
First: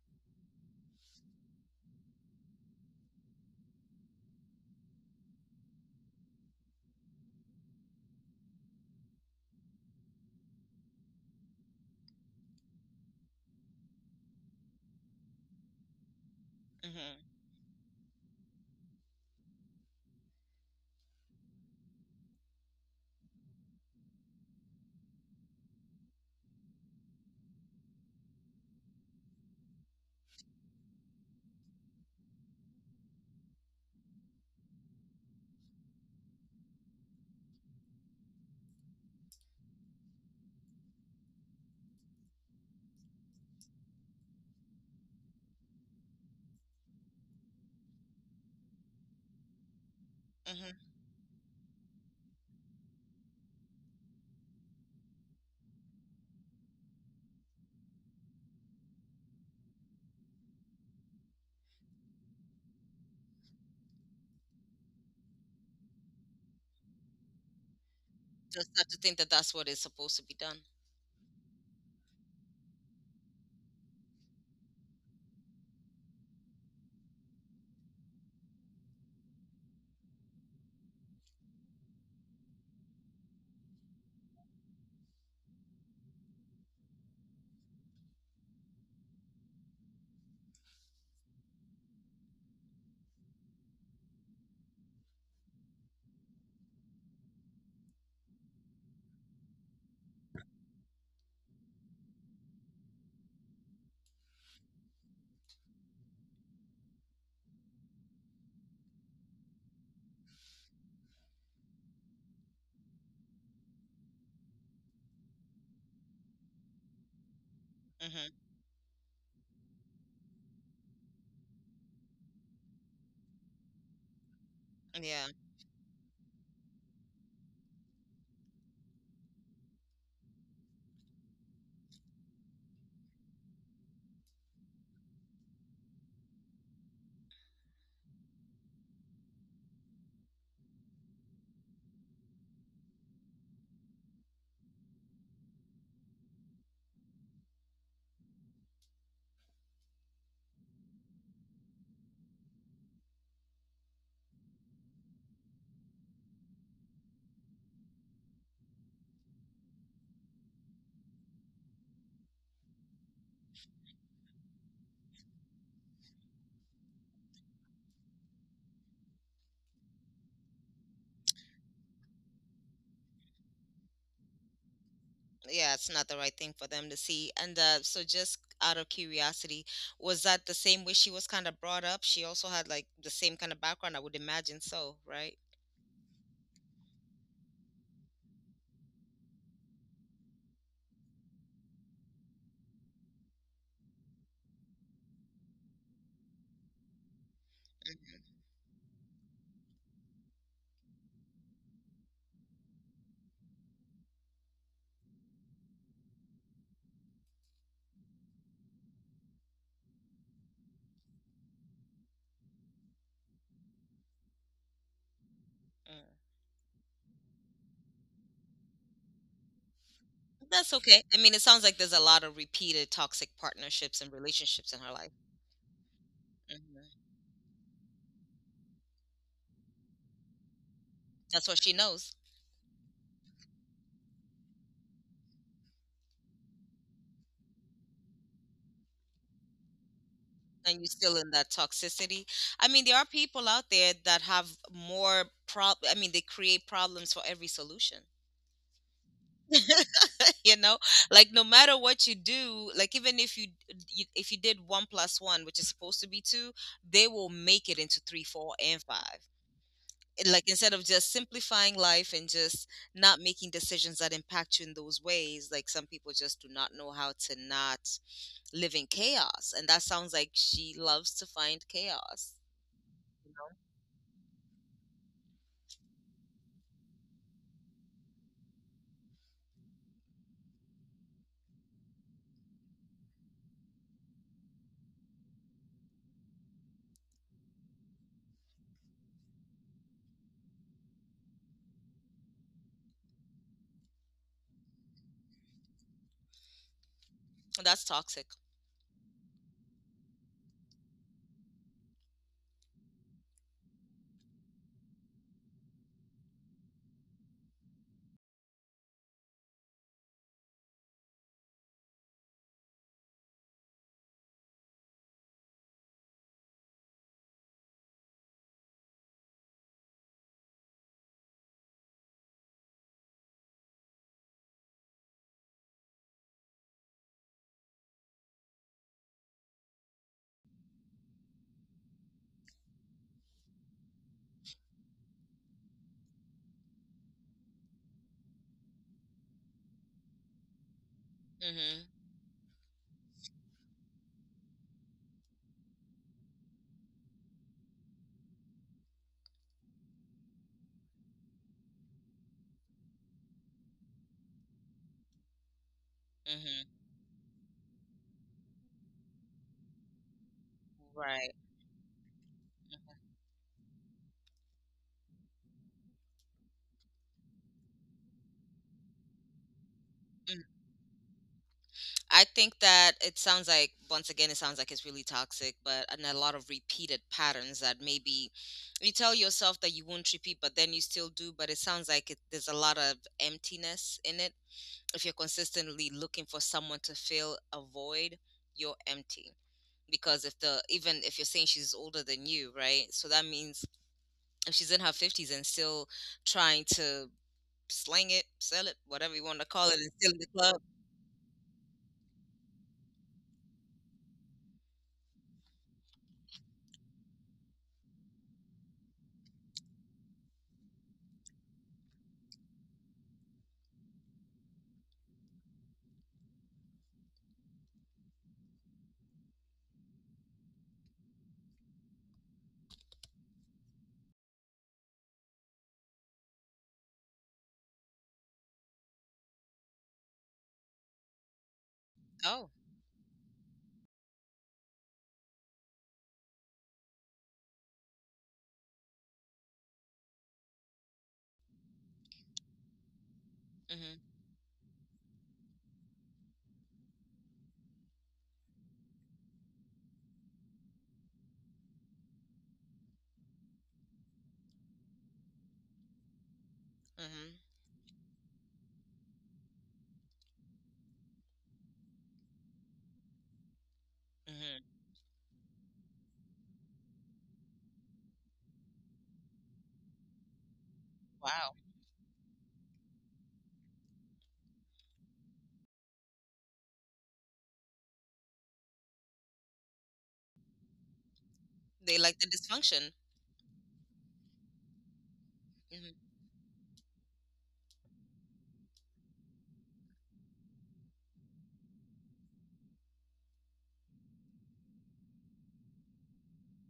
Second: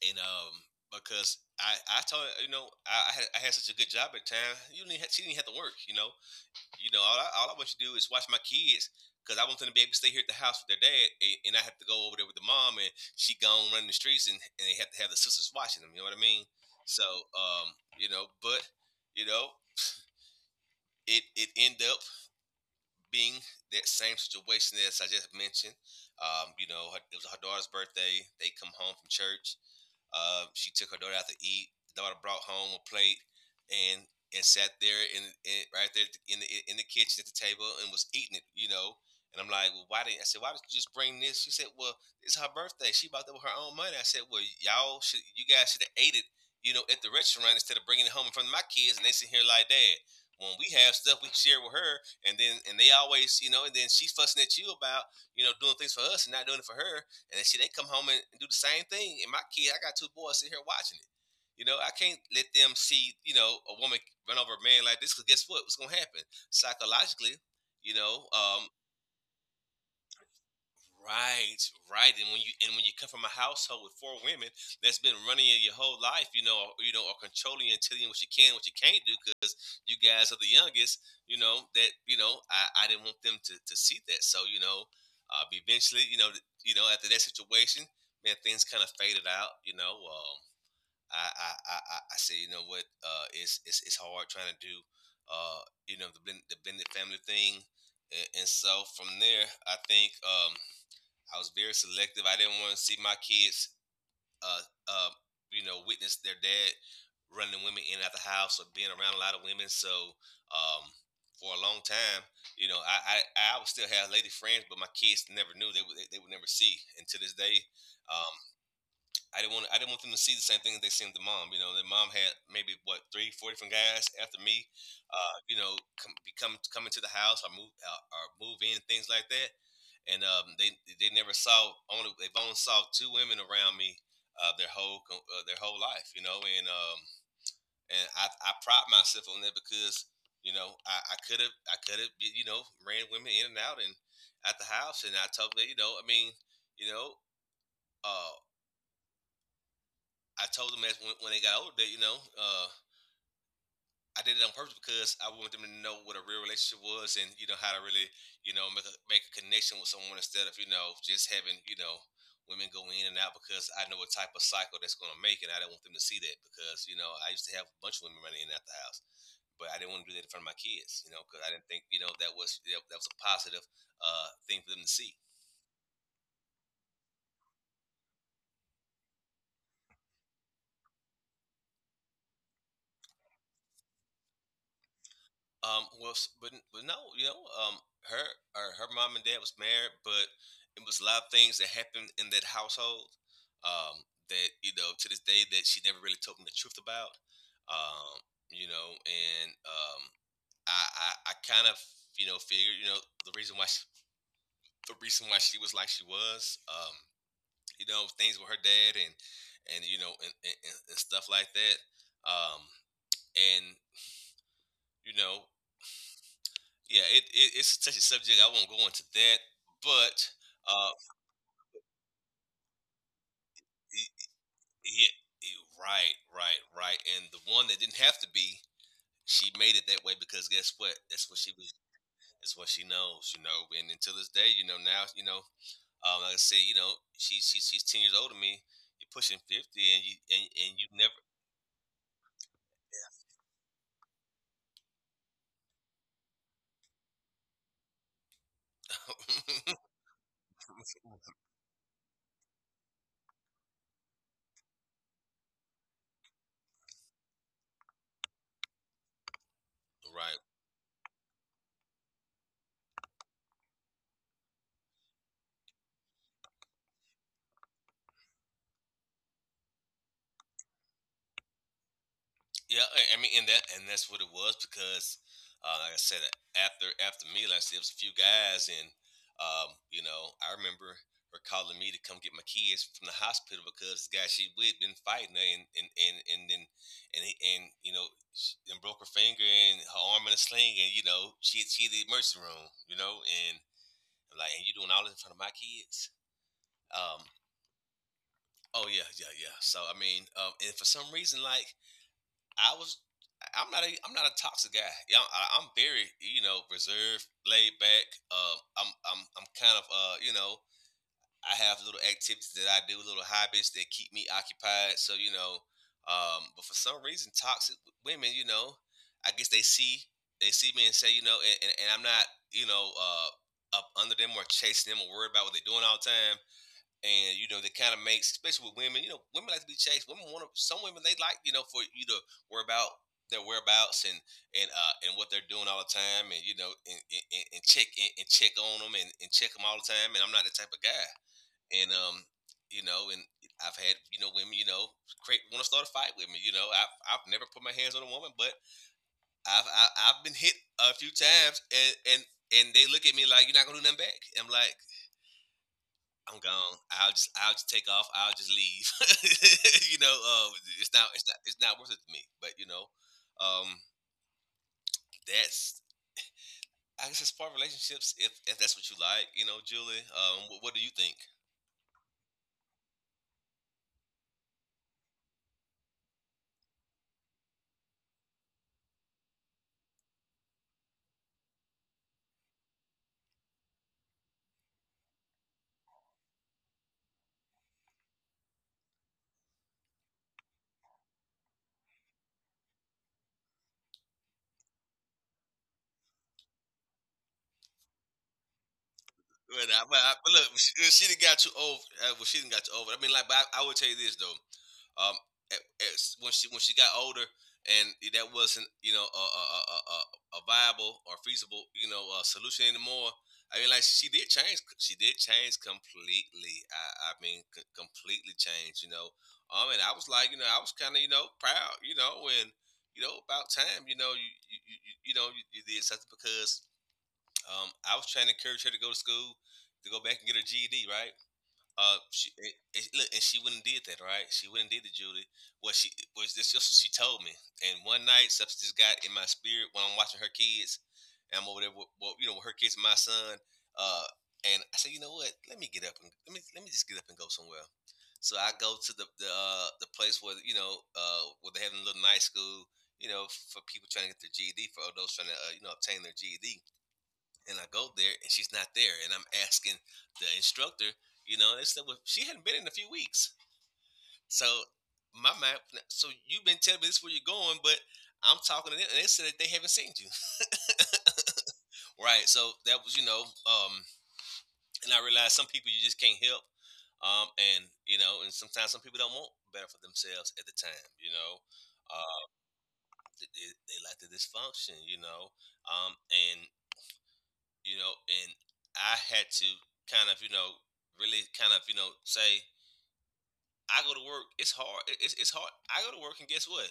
B: and um because I told her, you know, I had such a good job at the time, you didn't have, she didn't have to work, you know, all I want you to do is watch my kids, because I want them to be able to stay here at the house with their dad, and I have to go over there with the mom, and she gone running the streets, and, they have to have the sisters watching them. You know what I mean? So,
A: Mm-hmm.
B: you know, but, you know, it end up being that same situation as I just mentioned. You know, it was her daughter's birthday. They come home from church. She took her daughter out to eat. The daughter brought home a plate and sat there in right there in the kitchen at the table and was eating it, you know. And I'm like, well, why didn't I said, why did you just bring this? She said, well, it's her birthday. She bought that with her own money. I said, well, you guys should have ate it, you know, at the restaurant instead of bringing it home in front of my kids. And they sit here like, Dad, when we
A: Mm-hmm.
B: have stuff, we share with her, and they always, you know, and then she's fussing at you about, you know, doing things for us and not doing it for her. And then, shit, they come home and do the same thing. And I got two boys sitting here watching it. You know, I can't let them see, you know, a woman run over a man like this because guess what? What's going to happen? Psychologically, you know,
A: Just
B: um,
A: have to think that that's what is supposed to be done.
B: right, right. And when you come from a household with four women that's been running you your whole life, you know, or controlling and telling you what you can, what you can't do, because you guys are the youngest. You know that you know I didn't want them to see that. So you know, eventually, after that situation, man, things kind of faded out. You know, I said, you know what, it's hard trying to do, uh, you know, the blended family thing, and so from there, I think. I was very selective. I didn't want to see my kids, uh, uh, you know, witness their dad running women in and out the house or being around a lot of women. So um, for a long time, you know, I would still have lady friends, but my kids never knew. They would never see. And to this day, um,
A: Mm-hmm.
B: I didn't want them to see the same thing that they seen with the mom. You know, their mom had maybe what three, four different guys after me.
A: Yeah.
B: You know, come, become coming to the house or move in, things like that. And they never saw only they've only saw two women around me their whole life. You know, and I pride myself on that because you know I could have you know ran women in and out and at the house and I told them that, you know I mean, you know, uh I told them that when they got older, that, you know, I did it on purpose because I wanted them to know what a real relationship was and you know how to really, you know, make a connection with someone instead of, you know, just having, you know, women go in and out because I know what type of cycle that's going to make and I don't want them to see that because you know I used to have a bunch of women running in and out the house, but I didn't want to do that in front of my kids, you know, because I didn't think, you know, that was a positive thing for them to see.
A: Yeah, it's not the right thing for them to see. And so, just out of curiosity, was that the same way she was kind of brought up? She also had like the same kind of background, I would imagine so, right?
B: Well, but no, you know, um, her her mom and dad was married, but it was a lot of things that happened in that household. That you know to this day that she never really told me the truth about. Um,
A: Mm-hmm.
B: you know, and I kind of, you know, figured, you know, the reason why she, the reason why she was like she was. You know, things with her dad and you know, and stuff like that. Um, and you know
A: Mm.
B: Yeah, it's such a subject I won't go into that, but
A: That's
B: uh,
A: okay. I mean, it sounds like there's a lot of repeated toxic partnerships and
B: y-
A: relationships in her life.
B: yeah, right, right, right.
A: Mhm.
B: And the one that didn't have to be, she made it that way because guess what? That's what
A: That's
B: she
A: what
B: was.
A: she knows.
B: That's what she knows, you know. And until this day, like I said, you know, she's 10 years older than me. You're pushing 50, and
A: And you're
B: you have
A: still
B: never.
A: in that toxicity. I mean, there are people out there that have more prob. I mean, they create problems for every solution. You know, like no matter what you do, like even if you if you did one plus one, which is supposed to be two, they will make it into three, four, and five.
B: Right.
A: Like instead of just simplifying life and just not making decisions that impact you in those ways, like some people just do not know how to not live in chaos, and that sounds like she loves to find chaos.
B: Yeah, I mean, and that's what it was because, like I said, after me, like I said, it was a few guys, and you know, I remember her calling me to come get my kids from the hospital because the guy she with been fighting her, and you know, and broke her finger and her arm in a sling, and you know, she in the emergency room, you know, and I'm like, and you doing all this in front of my kids? Um,
A: That's toxic.
B: oh yeah, yeah, yeah. So I mean, and for some reason, like I was. I'm not a toxic guy. Yeah, I'm very, you know, reserved, laid back. I'm kind of you know, I have little activities that I do, little hobbies that keep me occupied. So you know, but for some reason, toxic women, you know, I guess they see me and say, you know, and I'm not, you know, up under them or chasing them or worried about what they're doing all the time, and you know that kind of makes, especially with women, you know, women like to be chased. Women want to, some women they like, you know, for you to worry about their whereabouts and what they're doing all the time, and you know, and check on them, and check them all the time, and I'm not the type of guy.
A: Mhm.
B: And you know, and I've had, you know, women, you know, create want to start a fight with me, you know. I've never put my hands on a woman, but i've I, I've been hit a few times and, they look at me like you're not gonna do nothing back. And I'm like, I'm
A: Mhm.
B: gone. I'll just take off. I'll just leave. You know,
A: Right.
B: it's not worth it to me. But you know, um, that's, I guess, as far as relationships, if that's what you like, you know, Julie,
A: Mm.
B: what do you think?
A: I think that it sounds like, once again, it sounds like it's really toxic, but and a lot of repeated patterns that maybe you tell yourself that you won't repeat, but then you still do. But it sounds like there's a lot of emptiness in it. If you're consistently looking for someone to fill a void, you're empty. Because if the even if you're saying she's older than you, right? So that means if she's in her fifties and still trying to sling it, sell it, whatever you want to call
B: But,
A: it, and still in the
B: but look,
A: club.
B: she done got you over. Well, she done got you over. I mean, like, but I would tell you this though. Um, at- when she got older, and that wasn't, you know, a viable or feasible, you know, solution anymore. I mean, like she did change. She did change completely. I mean, completely changed. You know, and I was like, you know, I was kind of, you know, proud. You know, and you know, about time. You know, you did something because I was trying to encourage her to go to school, to go back and get her GED, right? She
A: Oh,
B: it, it, look, and she wouldn't did that, right? She wouldn't did the Judy. Well, she was this just she told me. And one night, something just got in my spirit when I'm watching her kids, and I'm over there with, well, you know, with her kids and my son.
A: mm mhm,
B: Uh, and I said, you know what? Let me get up and let me just get up and go somewhere. So I go to the the place where, you know, where they have a little night school, you know, for people trying to get their GED, for those trying to, you know, obtain their GED,
A: mm mhm,
B: and I go there and she's not there, and I'm asking the instructor, you know, they said, well, she hadn't been in a few weeks.
A: mm
B: So
A: mhm.
B: my mind, so you've been telling me this is where you're going, but I'm talking to them, and they said that they haven't seen you.
A: Wow,
B: Right. So that was, you know, and I realized some people you just can't help, and you know, and sometimes some people don't want better for themselves at the time, you know.
A: they like
B: Uh,
A: the dysfunction.
B: they like to dysfunction, you know,
A: Hmm.
B: and you know, and I had to kind of, you know, really kind of, you know, say, I go to work. It's hard. It's hard. I go to work, and guess what?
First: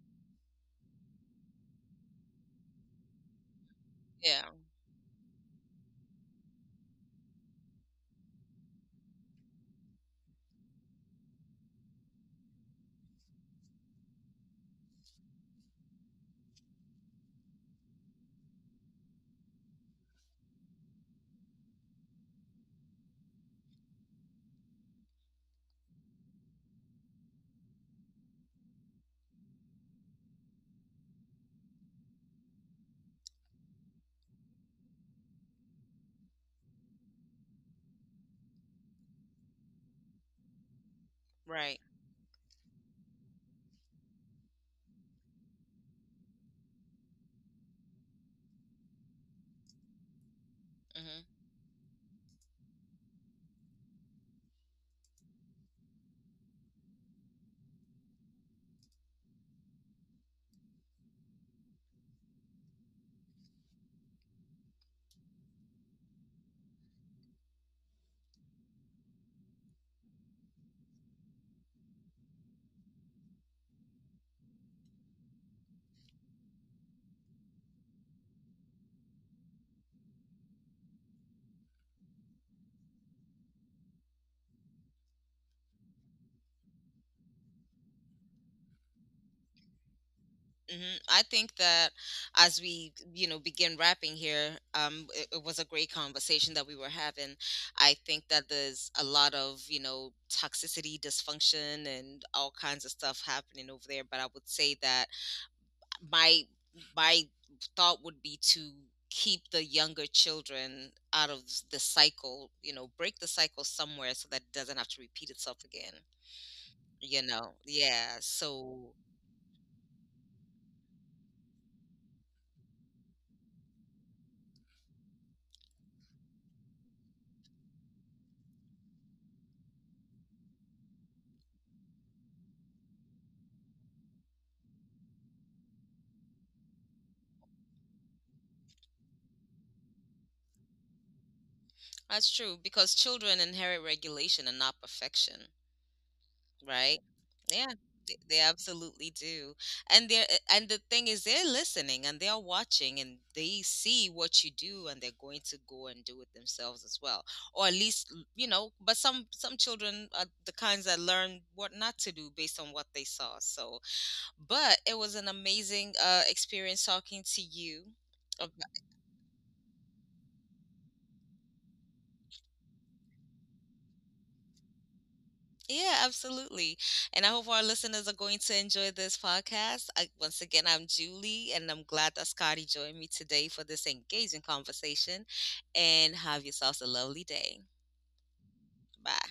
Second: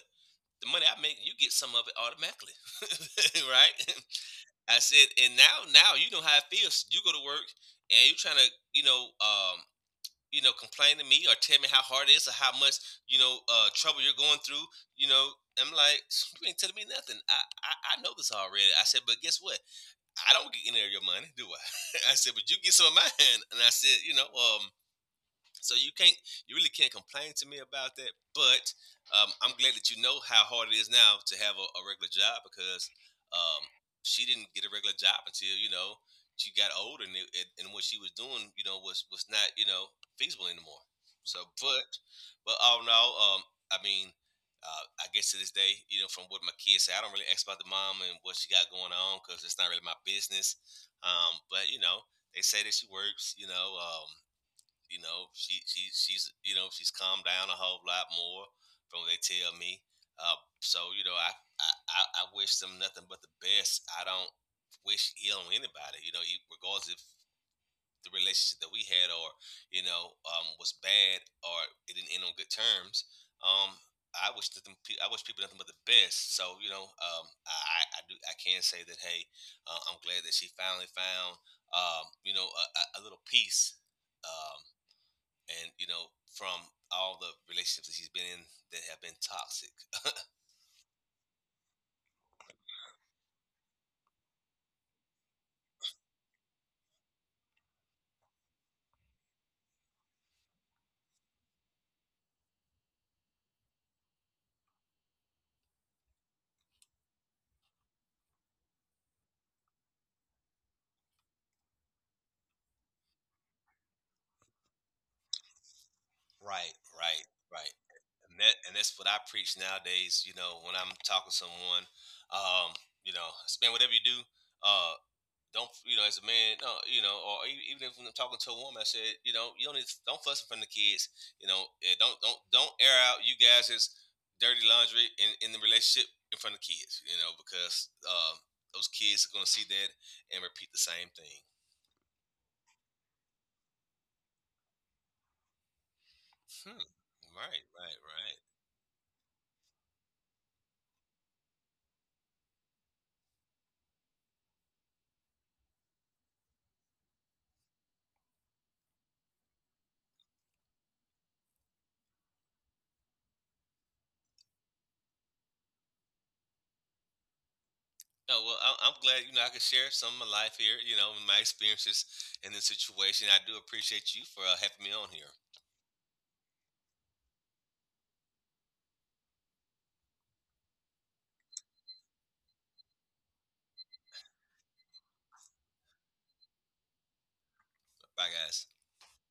B: The money I make, you get some of it automatically, right?
A: Yeah,
B: I said, and now you know how it feels. You go to work, and you're trying to, you know, complain to me or tell me how hard it is or how much, you know, trouble you're going through. You know, I'm like, you ain't telling me nothing. I know this already. I said, but guess what? I don't get any of your money, do I? I said, but you get some of mine. And I said, you know, so you can't, you really can't complain to me about that. But I'm glad that you know how hard it is now to have a regular job because um, she didn't get a regular job until you know she got older, and, and what she was doing, you know, was not, you know, feasible anymore. So,
A: right.
B: but all in all, I mean, I guess to this day, you know, from what my kids say, I don't really ask about the mom and what she got going on because it's not really my business.
A: Mm-hmm.
B: But you know, they say that she works, you know. She's, you know, she's calmed down a whole lot more from what they tell me. So you know, I wish them nothing but the best. I don't wish ill on anybody. You know, regardless if the relationship that we had or you know was bad or it didn't end on good terms. Um, I wish nothing. I wish people nothing but the best. So you know, I do. I can say that. Hey, I'm glad that she finally found you know, a little peace um, and you know, from all the relationships that he's been in that have been toxic.
A: Hmm. I think that as we, you know, begin wrapping here, it was a great conversation that we were having. I think that there's a lot of, you know, toxicity, dysfunction, and all kinds of stuff happening over there. But I would say that my my thought would be to keep the younger children out of the cycle. You know, break the cycle somewhere so that it doesn't have to repeat itself again.
B: Right,
A: You
B: right,
A: know,
B: right.
A: yeah.
B: And
A: So
B: that's what I preach nowadays. You know, when I'm talking to someone, um, you know, "Hey, man, whatever you do, uh, don't, you know, as a man, no, you know, or even if I'm talking to a woman, I said, you know, you don't need, to, don't fuss in front of the kids. You know, don't air out you guys' dirty laundry in the relationship in front of kids. You know, because those kids are gonna see that and repeat the same thing.
A: that's true, because children inherit regulation and not perfection,
B: Hmm.
A: right?
B: Right,
A: Yeah,
B: right,
A: they
B: right.
A: absolutely do. And the thing is, they're listening and they're watching, and they see what you do, and they're going to go and do it themselves as well. Or at least, you know, but some children are the kinds that learn what not to do based on what they saw. So, but it was an amazing experience talking to you.
B: No, well, I'm glad you know I could share some of my life here. You know, and my experiences in this situation. I do appreciate you for having me on here.
A: Yeah, absolutely. And I hope our listeners are going to enjoy this podcast. I, once again, I'm Julie, and I'm glad that Scotty joined me today for this engaging conversation. And have yourselves a lovely day.
B: Bye, guys.
A: Bye.